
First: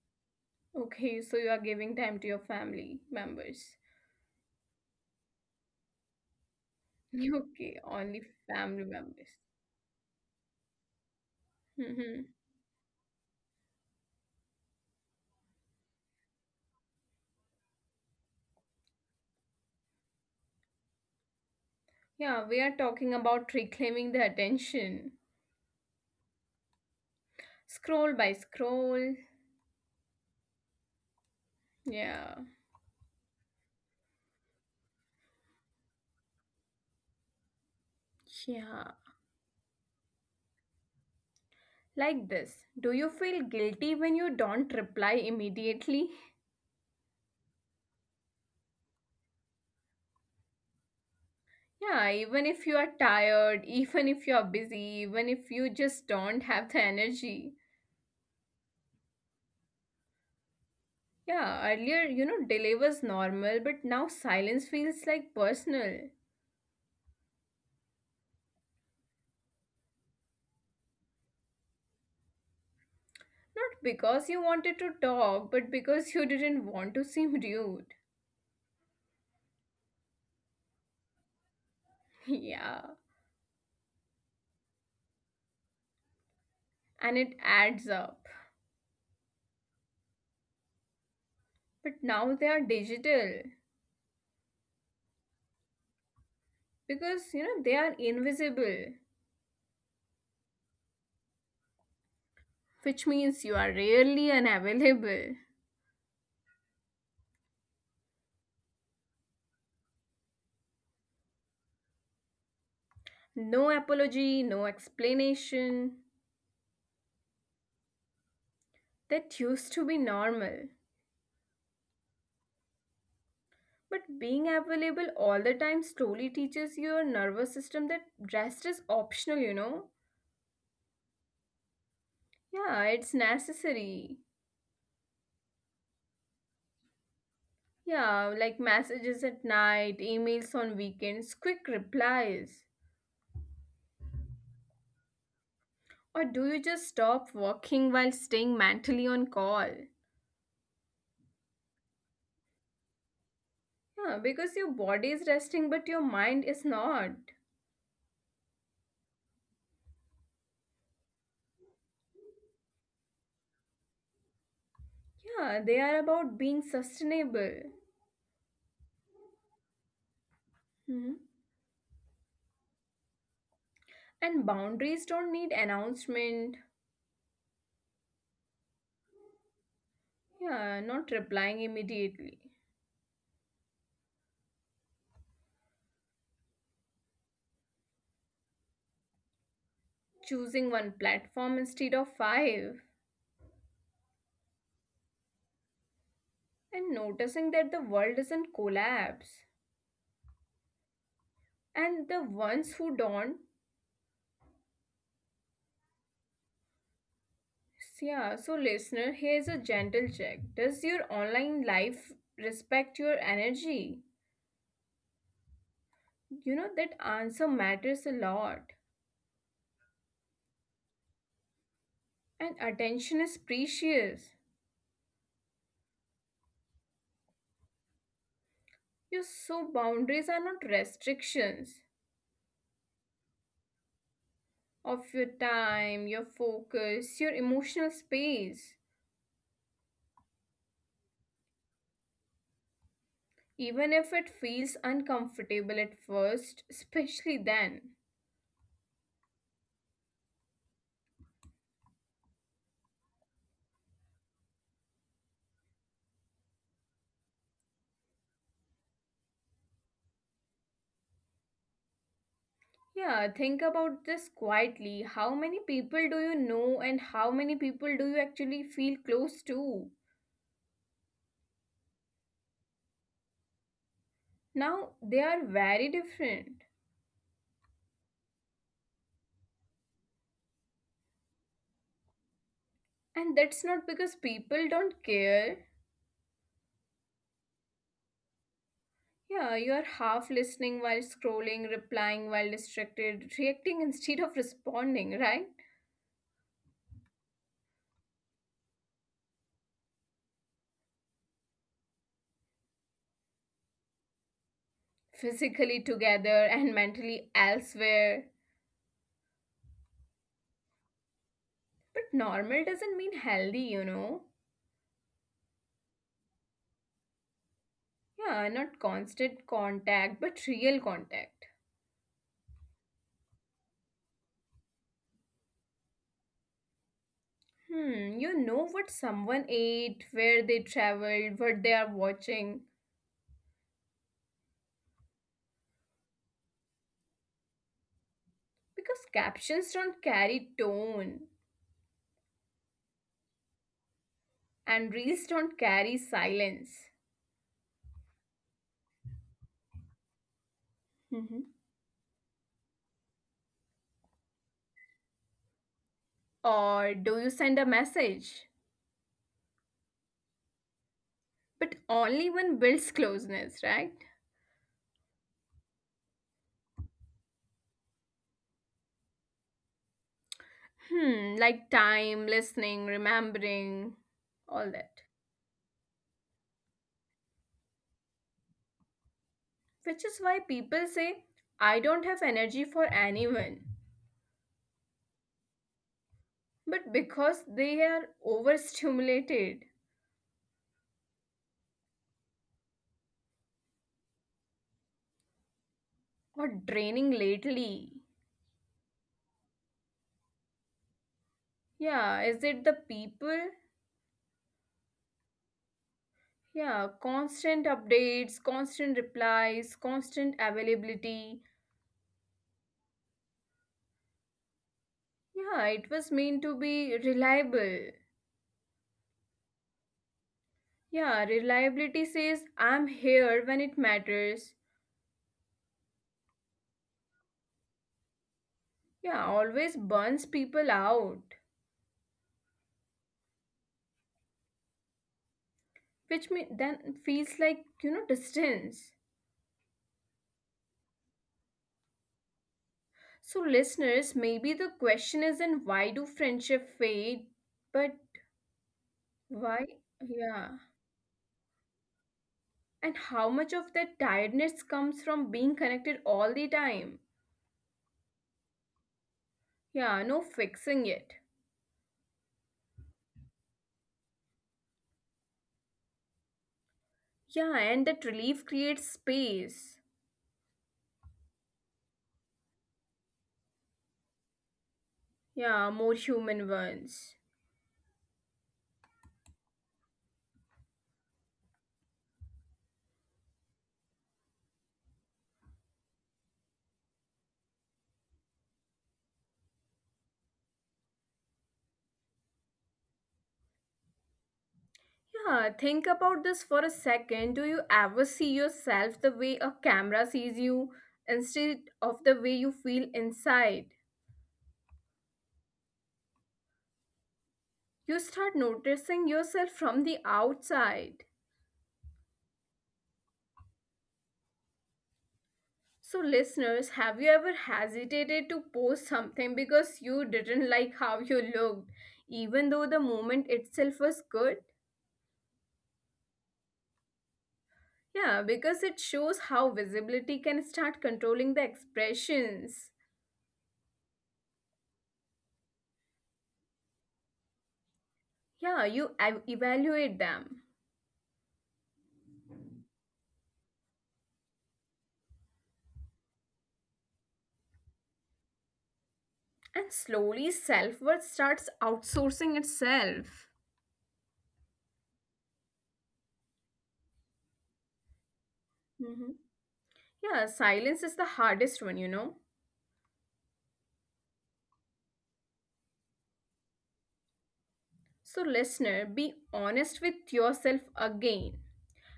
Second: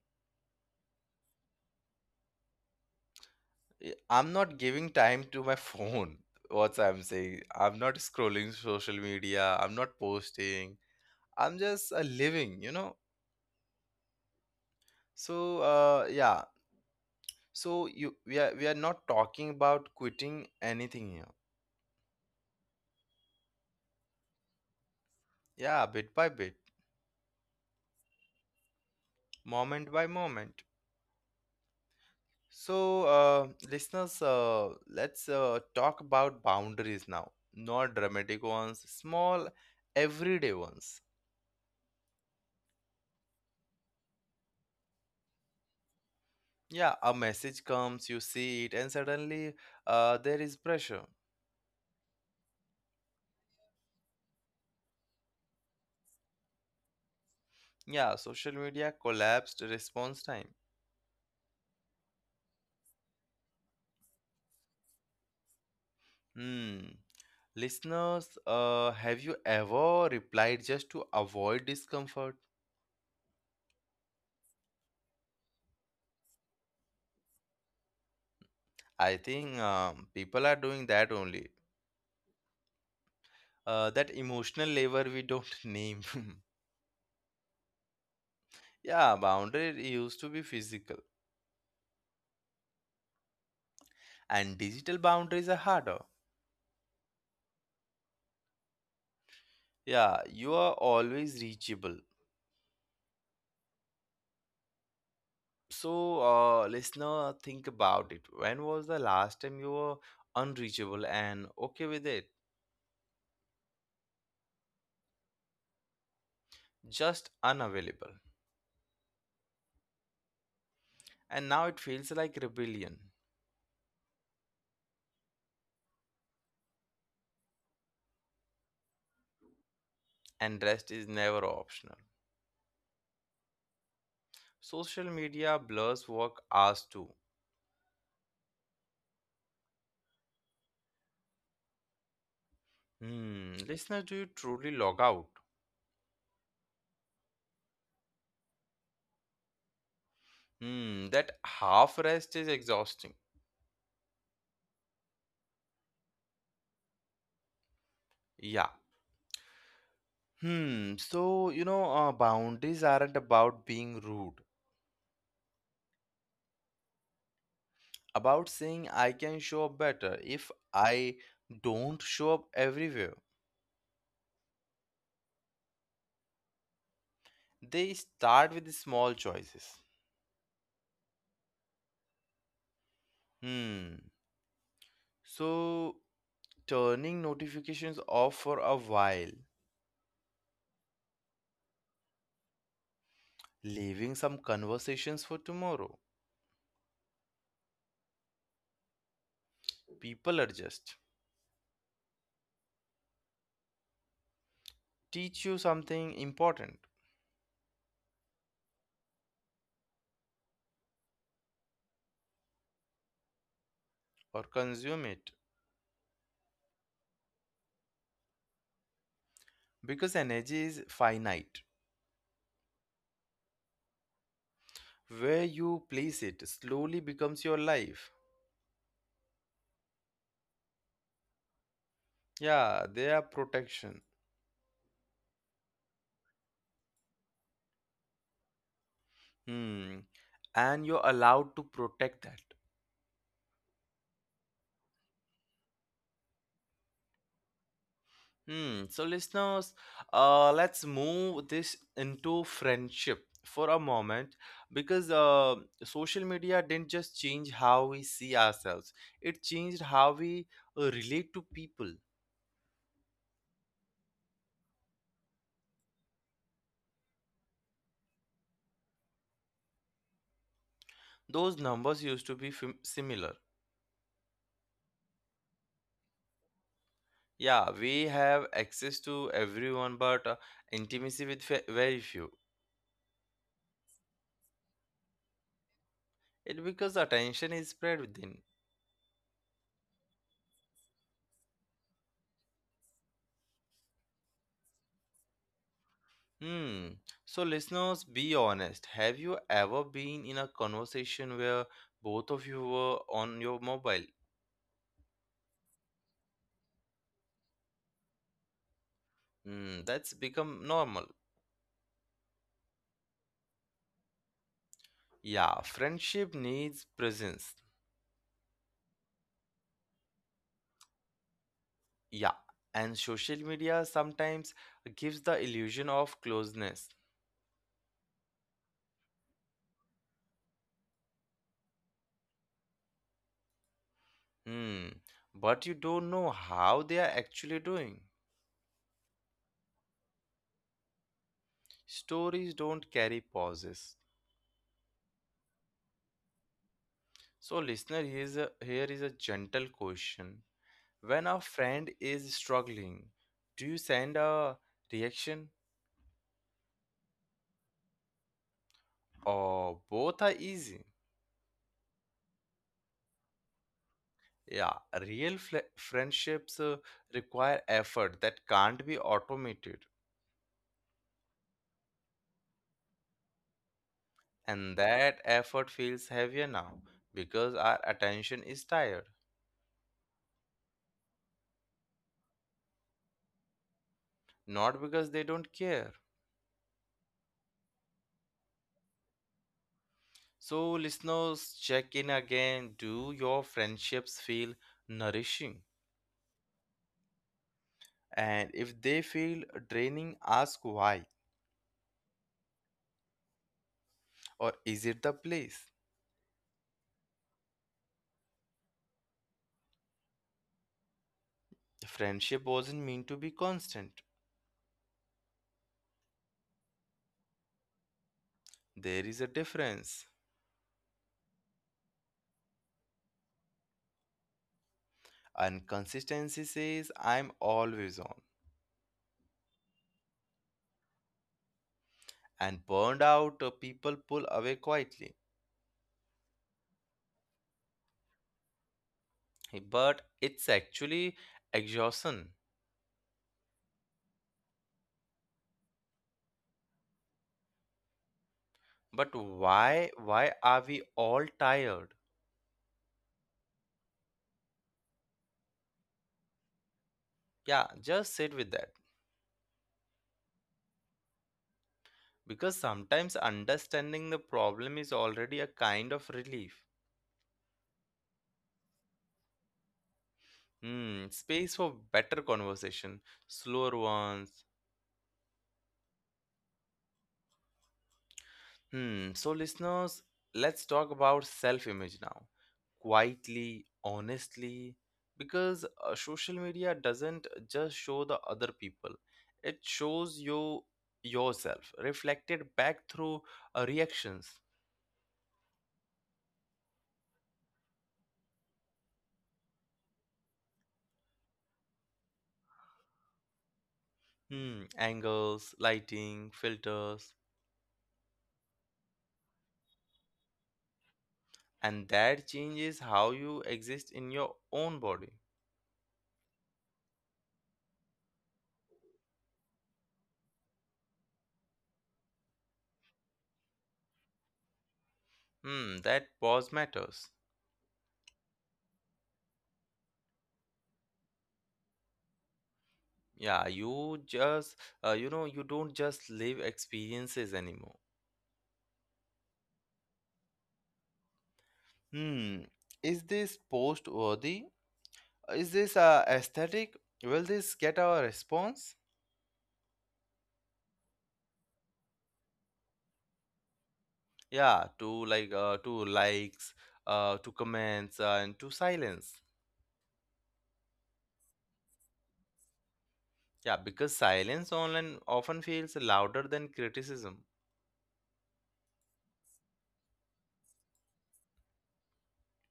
S2: Okay, so you are giving time to your family members. [laughs]
S1: I'm not giving time to my phone. [laughs] what I'm saying, I'm
S2: Okay,
S1: not
S2: only
S1: scrolling
S2: family
S1: social
S2: members.
S1: media, I'm not posting. I'm just
S2: [laughs]
S1: living, you know. So yeah, so you we are not talking about quitting anything here.
S2: Yeah, we are talking about reclaiming the attention.
S1: Yeah, bit by bit,
S2: Scroll by scroll.
S1: moment by moment.
S2: Yeah.
S1: So, listeners, let's talk about boundaries now. Not dramatic ones,
S2: Yeah.
S1: small, everyday ones.
S2: Like this. Do you feel guilty when you don't reply immediately?
S1: Yeah, a message comes, you see it, and suddenly there is pressure.
S2: Yeah, even if you are tired, even if you are busy, even if you just don't have the energy.
S1: Yeah, social media collapsed response time.
S2: Yeah, earlier, you know, delay was normal, but now silence feels like personal.
S1: Hmm. Listeners, have you ever replied just to avoid discomfort?
S2: Not because you wanted to talk, but because you didn't want to seem rude. [laughs]
S1: I think people are doing that only.
S2: Yeah,
S1: That emotional labor we don't [laughs] name. [laughs]
S2: and it adds up.
S1: Yeah, boundary used to be physical,
S2: But now they are digital
S1: and digital boundaries are harder.
S2: because you know they are invisible,
S1: Yeah, you are always reachable.
S2: which means you are rarely unavailable.
S1: So, listener, think about it. When was the last time you were unreachable and okay with it?
S2: No apology, no explanation.
S1: Just unavailable.
S2: That used to be normal.
S1: And now it feels like rebellion,
S2: But being available all the time slowly teaches your nervous system that rest is optional, you know?
S1: and rest is never optional.
S2: Yeah, it's necessary.
S1: Social media blurs work hours too.
S2: Yeah, like messages at night, emails on weekends, quick replies.
S1: Hmm, listener, do you truly log out?
S2: Or do you just stop working while staying mentally on call?
S1: Hmm, that half rest is exhausting.
S2: Yeah, because your body is resting, but your mind is not.
S1: Yeah. Hmm. So, you know, boundaries aren't about being rude,
S2: Yeah, they are about being sustainable.
S1: about saying I can show up better if I
S2: Mhm.
S1: don't show up everywhere.
S2: And boundaries don't need announcement.
S1: They start with the small choices.
S2: Yeah, not replying immediately.
S1: Hmm. So, turning notifications off for a while,
S2: Choosing one platform instead of five.
S1: leaving some conversations for tomorrow.
S2: And noticing that the world doesn't collapse.
S1: People adjust,
S2: And the ones who don't,
S1: teach you something important,
S2: yeah, so listener, here's a gentle check. Does your online life respect your energy?
S1: or consume it.
S2: You know, that answer matters a lot.
S1: Because energy is finite.
S2: And attention is precious.
S1: Where you place it slowly becomes your life.
S2: Your so boundaries are not restrictions
S1: Yeah, they are protection.
S2: of your time, your focus, your emotional space.
S1: Hmm. And you're allowed to protect that.
S2: Even if it feels uncomfortable at first, especially then.
S1: Hmm. So, listeners, let's move this into friendship for a moment because social media didn't just change how we see ourselves, it changed how we relate to people.
S2: Yeah, think about this quietly. How many people do you know and how many people do you actually feel close to?
S1: Those numbers used to be similar.
S2: Now, they are very different.
S1: Yeah, we have access to everyone, but intimacy with very few.
S2: And that's not because people don't care.
S1: It because attention is spread within.
S2: Yeah, you are half listening while scrolling, replying while distracted, reacting instead of responding, right?
S1: Hmm. So, listeners, be honest. Have you ever been in a conversation where both of you were on your mobile?
S2: Physically together and mentally elsewhere.
S1: Hmm, that's become normal.
S2: But normal doesn't mean healthy, you know?
S1: Yeah, friendship needs presence.
S2: Yeah, not constant contact, but real contact.
S1: Yeah, and social media sometimes gives the illusion of closeness.
S2: Hmm, you know what someone ate, where they traveled, what they are watching.
S1: Hmm, but you don't know how they are actually doing.
S2: Because captions don't carry tone,
S1: Stories don't carry pauses.
S2: and reels don't carry silence.
S1: So, listener, here is a gentle question. When a
S2: Mhm.
S1: friend is struggling, do you send a reaction
S2: Or do you send a message?
S1: or both are easy?
S2: But only one builds closeness, right?
S1: Yeah, real friendships require effort that can't be automated,
S2: Hmm, like time, listening, remembering,
S1: and
S2: all that.
S1: that effort feels heavier now because our attention is tired,
S2: Which is why people say, I don't have energy for anyone.
S1: not because they don't care.
S2: But because they are overstimulated
S1: So, listeners, check in again. Do your friendships feel nourishing?
S2: or draining lately.
S1: And if they feel draining, ask why
S2: Yeah, is it the people?
S1: or is it the place?
S2: Yeah, constant updates, constant replies, constant availability.
S1: Friendship wasn't meant to be constant.
S2: Yeah, it was meant to be reliable.
S1: There is a difference.
S2: Yeah, reliability says I'm here when it matters.
S1: And consistency says I'm always on.
S2: Yeah, always burns people out,
S1: And burned out people pull away quietly.
S2: which then feels like, you know, distance.
S1: But it's actually exhaustion.
S2: So, listeners, maybe the question isn't why do friendship fade, but
S1: But
S2: why?
S1: why are
S2: Yeah.
S1: we all tired?
S2: And how much of that tiredness comes from being connected all the time?
S1: Yeah, just sit with that.
S2: Yeah, no fixing it.
S1: Because sometimes understanding the problem is already a kind of relief.
S2: Yeah, and that relief creates space.
S1: Hmm, space for better conversation, slower ones.
S2: Yeah, more human ones.
S1: Hmm, so listeners, let's talk about self-image now. Quietly, honestly, because social media doesn't just show the other people. It shows you yourself reflected back through reactions,
S2: Yeah, think about this for a second. Do you ever see yourself the way a camera sees you instead of the way you feel inside?
S1: hmm, angles, lighting, filters,
S2: You start noticing yourself from the outside.
S1: and that changes how you exist in your own body.
S2: So, listeners, have you ever hesitated to post something because you didn't [laughs] like how you looked, even though the moment itself was good?
S1: Hmm, that pause matters.
S2: Yeah, because it shows how visibility can start controlling the expressions.
S1: Yeah, you just, you know, you don't just live experiences anymore.
S2: Yeah, you evaluate them.
S1: Hmm, is this post worthy? Is this aesthetic? Will this get our response?
S2: And slowly, self worth starts outsourcing itself.
S1: Yeah, to likes, to comments, and to silence.
S2: Hmm. Yeah, silence is the hardest one, you know.
S1: Yeah, because silence online often feels louder than criticism.
S2: So, listener, be honest with yourself again.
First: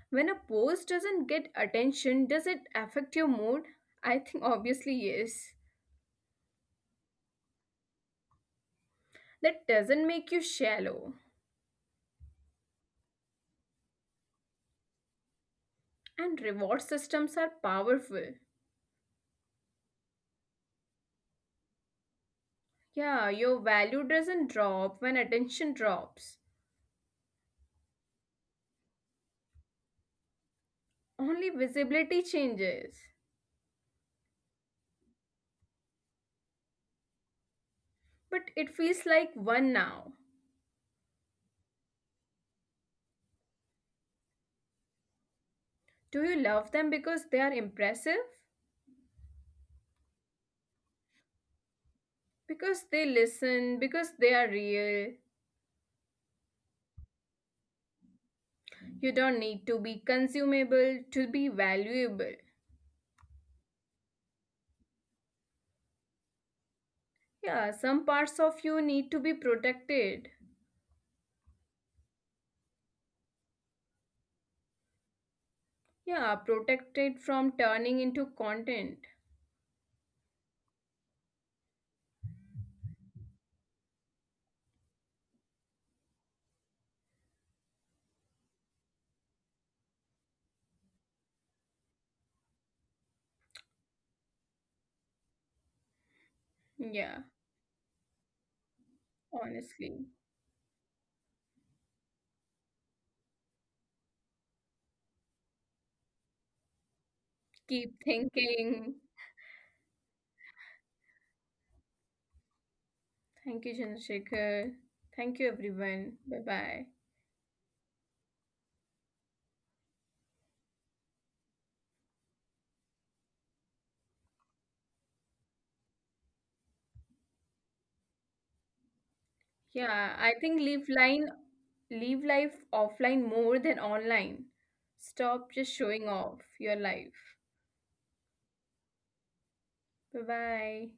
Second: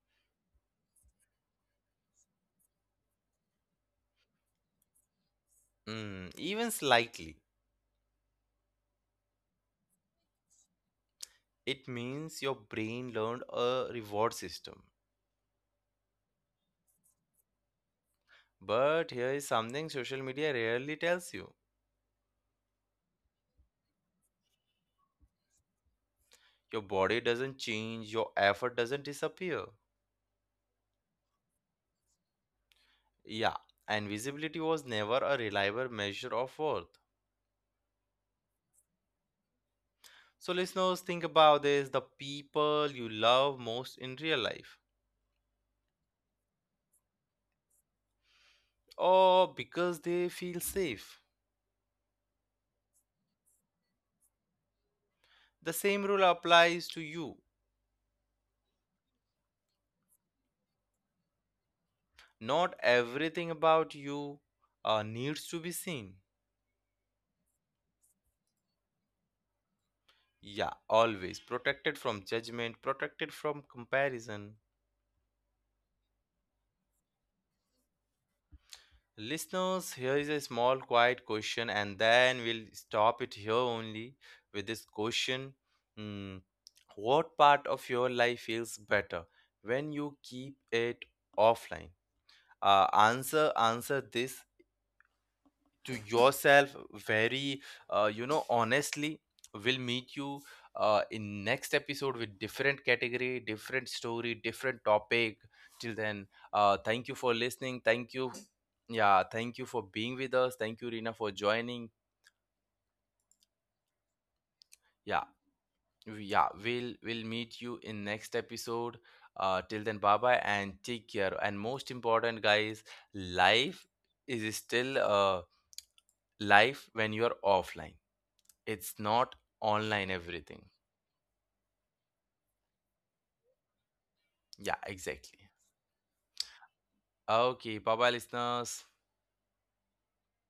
S2: When a post doesn't get attention, does it affect your mood? I think obviously yes.
S1: Mm, even slightly.
S2: That doesn't make you shallow.
S1: It means your brain learned a reward system.
S2: And reward systems are powerful.
S1: But here is something social media rarely tells you.
S2: Yeah, your value doesn't drop when attention drops.
S1: Your body doesn't change, your effort doesn't disappear.
S2: Only visibility changes.
S1: Yeah, and visibility was never a reliable measure of worth.
S2: But it feels like one now.
S1: So, listeners, think about this, the people you love most in real life,
S2: Do you love them because they are impressive?
S1: or because they feel safe.
S2: Because they listen, because they are real.
S1: The same rule applies to you.
S2: You don't need to be consumable to be valuable.
S1: Not everything about you needs to be seen.
S2: Yeah, some parts of you need to be protected.
S1: Yeah, always protected from judgment, protected from comparison.
S2: Yeah, protected from turning into content.
S1: Listeners, here is a small quiet question, and then we'll stop it here only with this question. Hmm, what part of your life feels better when you keep it offline? Answer this to yourself
S2: Yeah,
S1: very you know honestly.
S2: honestly.
S1: We'll meet you in next episode with different category, different story, different topic. Till then thank you for
S2: Keep
S1: listening, thank you.
S2: thinking.
S1: Yeah, thank you for being with us, thank you Rina for joining.
S2: Thank you, Chandrasekhar. Thank you,
S1: yeah
S2: everyone. Bye
S1: we-
S2: bye.
S1: yeah we'll we'll meet you in next episode. Till then, bye bye, and take care. And most important, guys, life is still life when you are offline. It's not
S2: Yeah, I
S1: online
S2: think live
S1: everything.
S2: line live life offline more than online.
S1: Yeah,
S2: Stop just
S1: exactly.
S2: showing off your life.
S1: Okay, bye bye, listeners.
S2: Bye bye.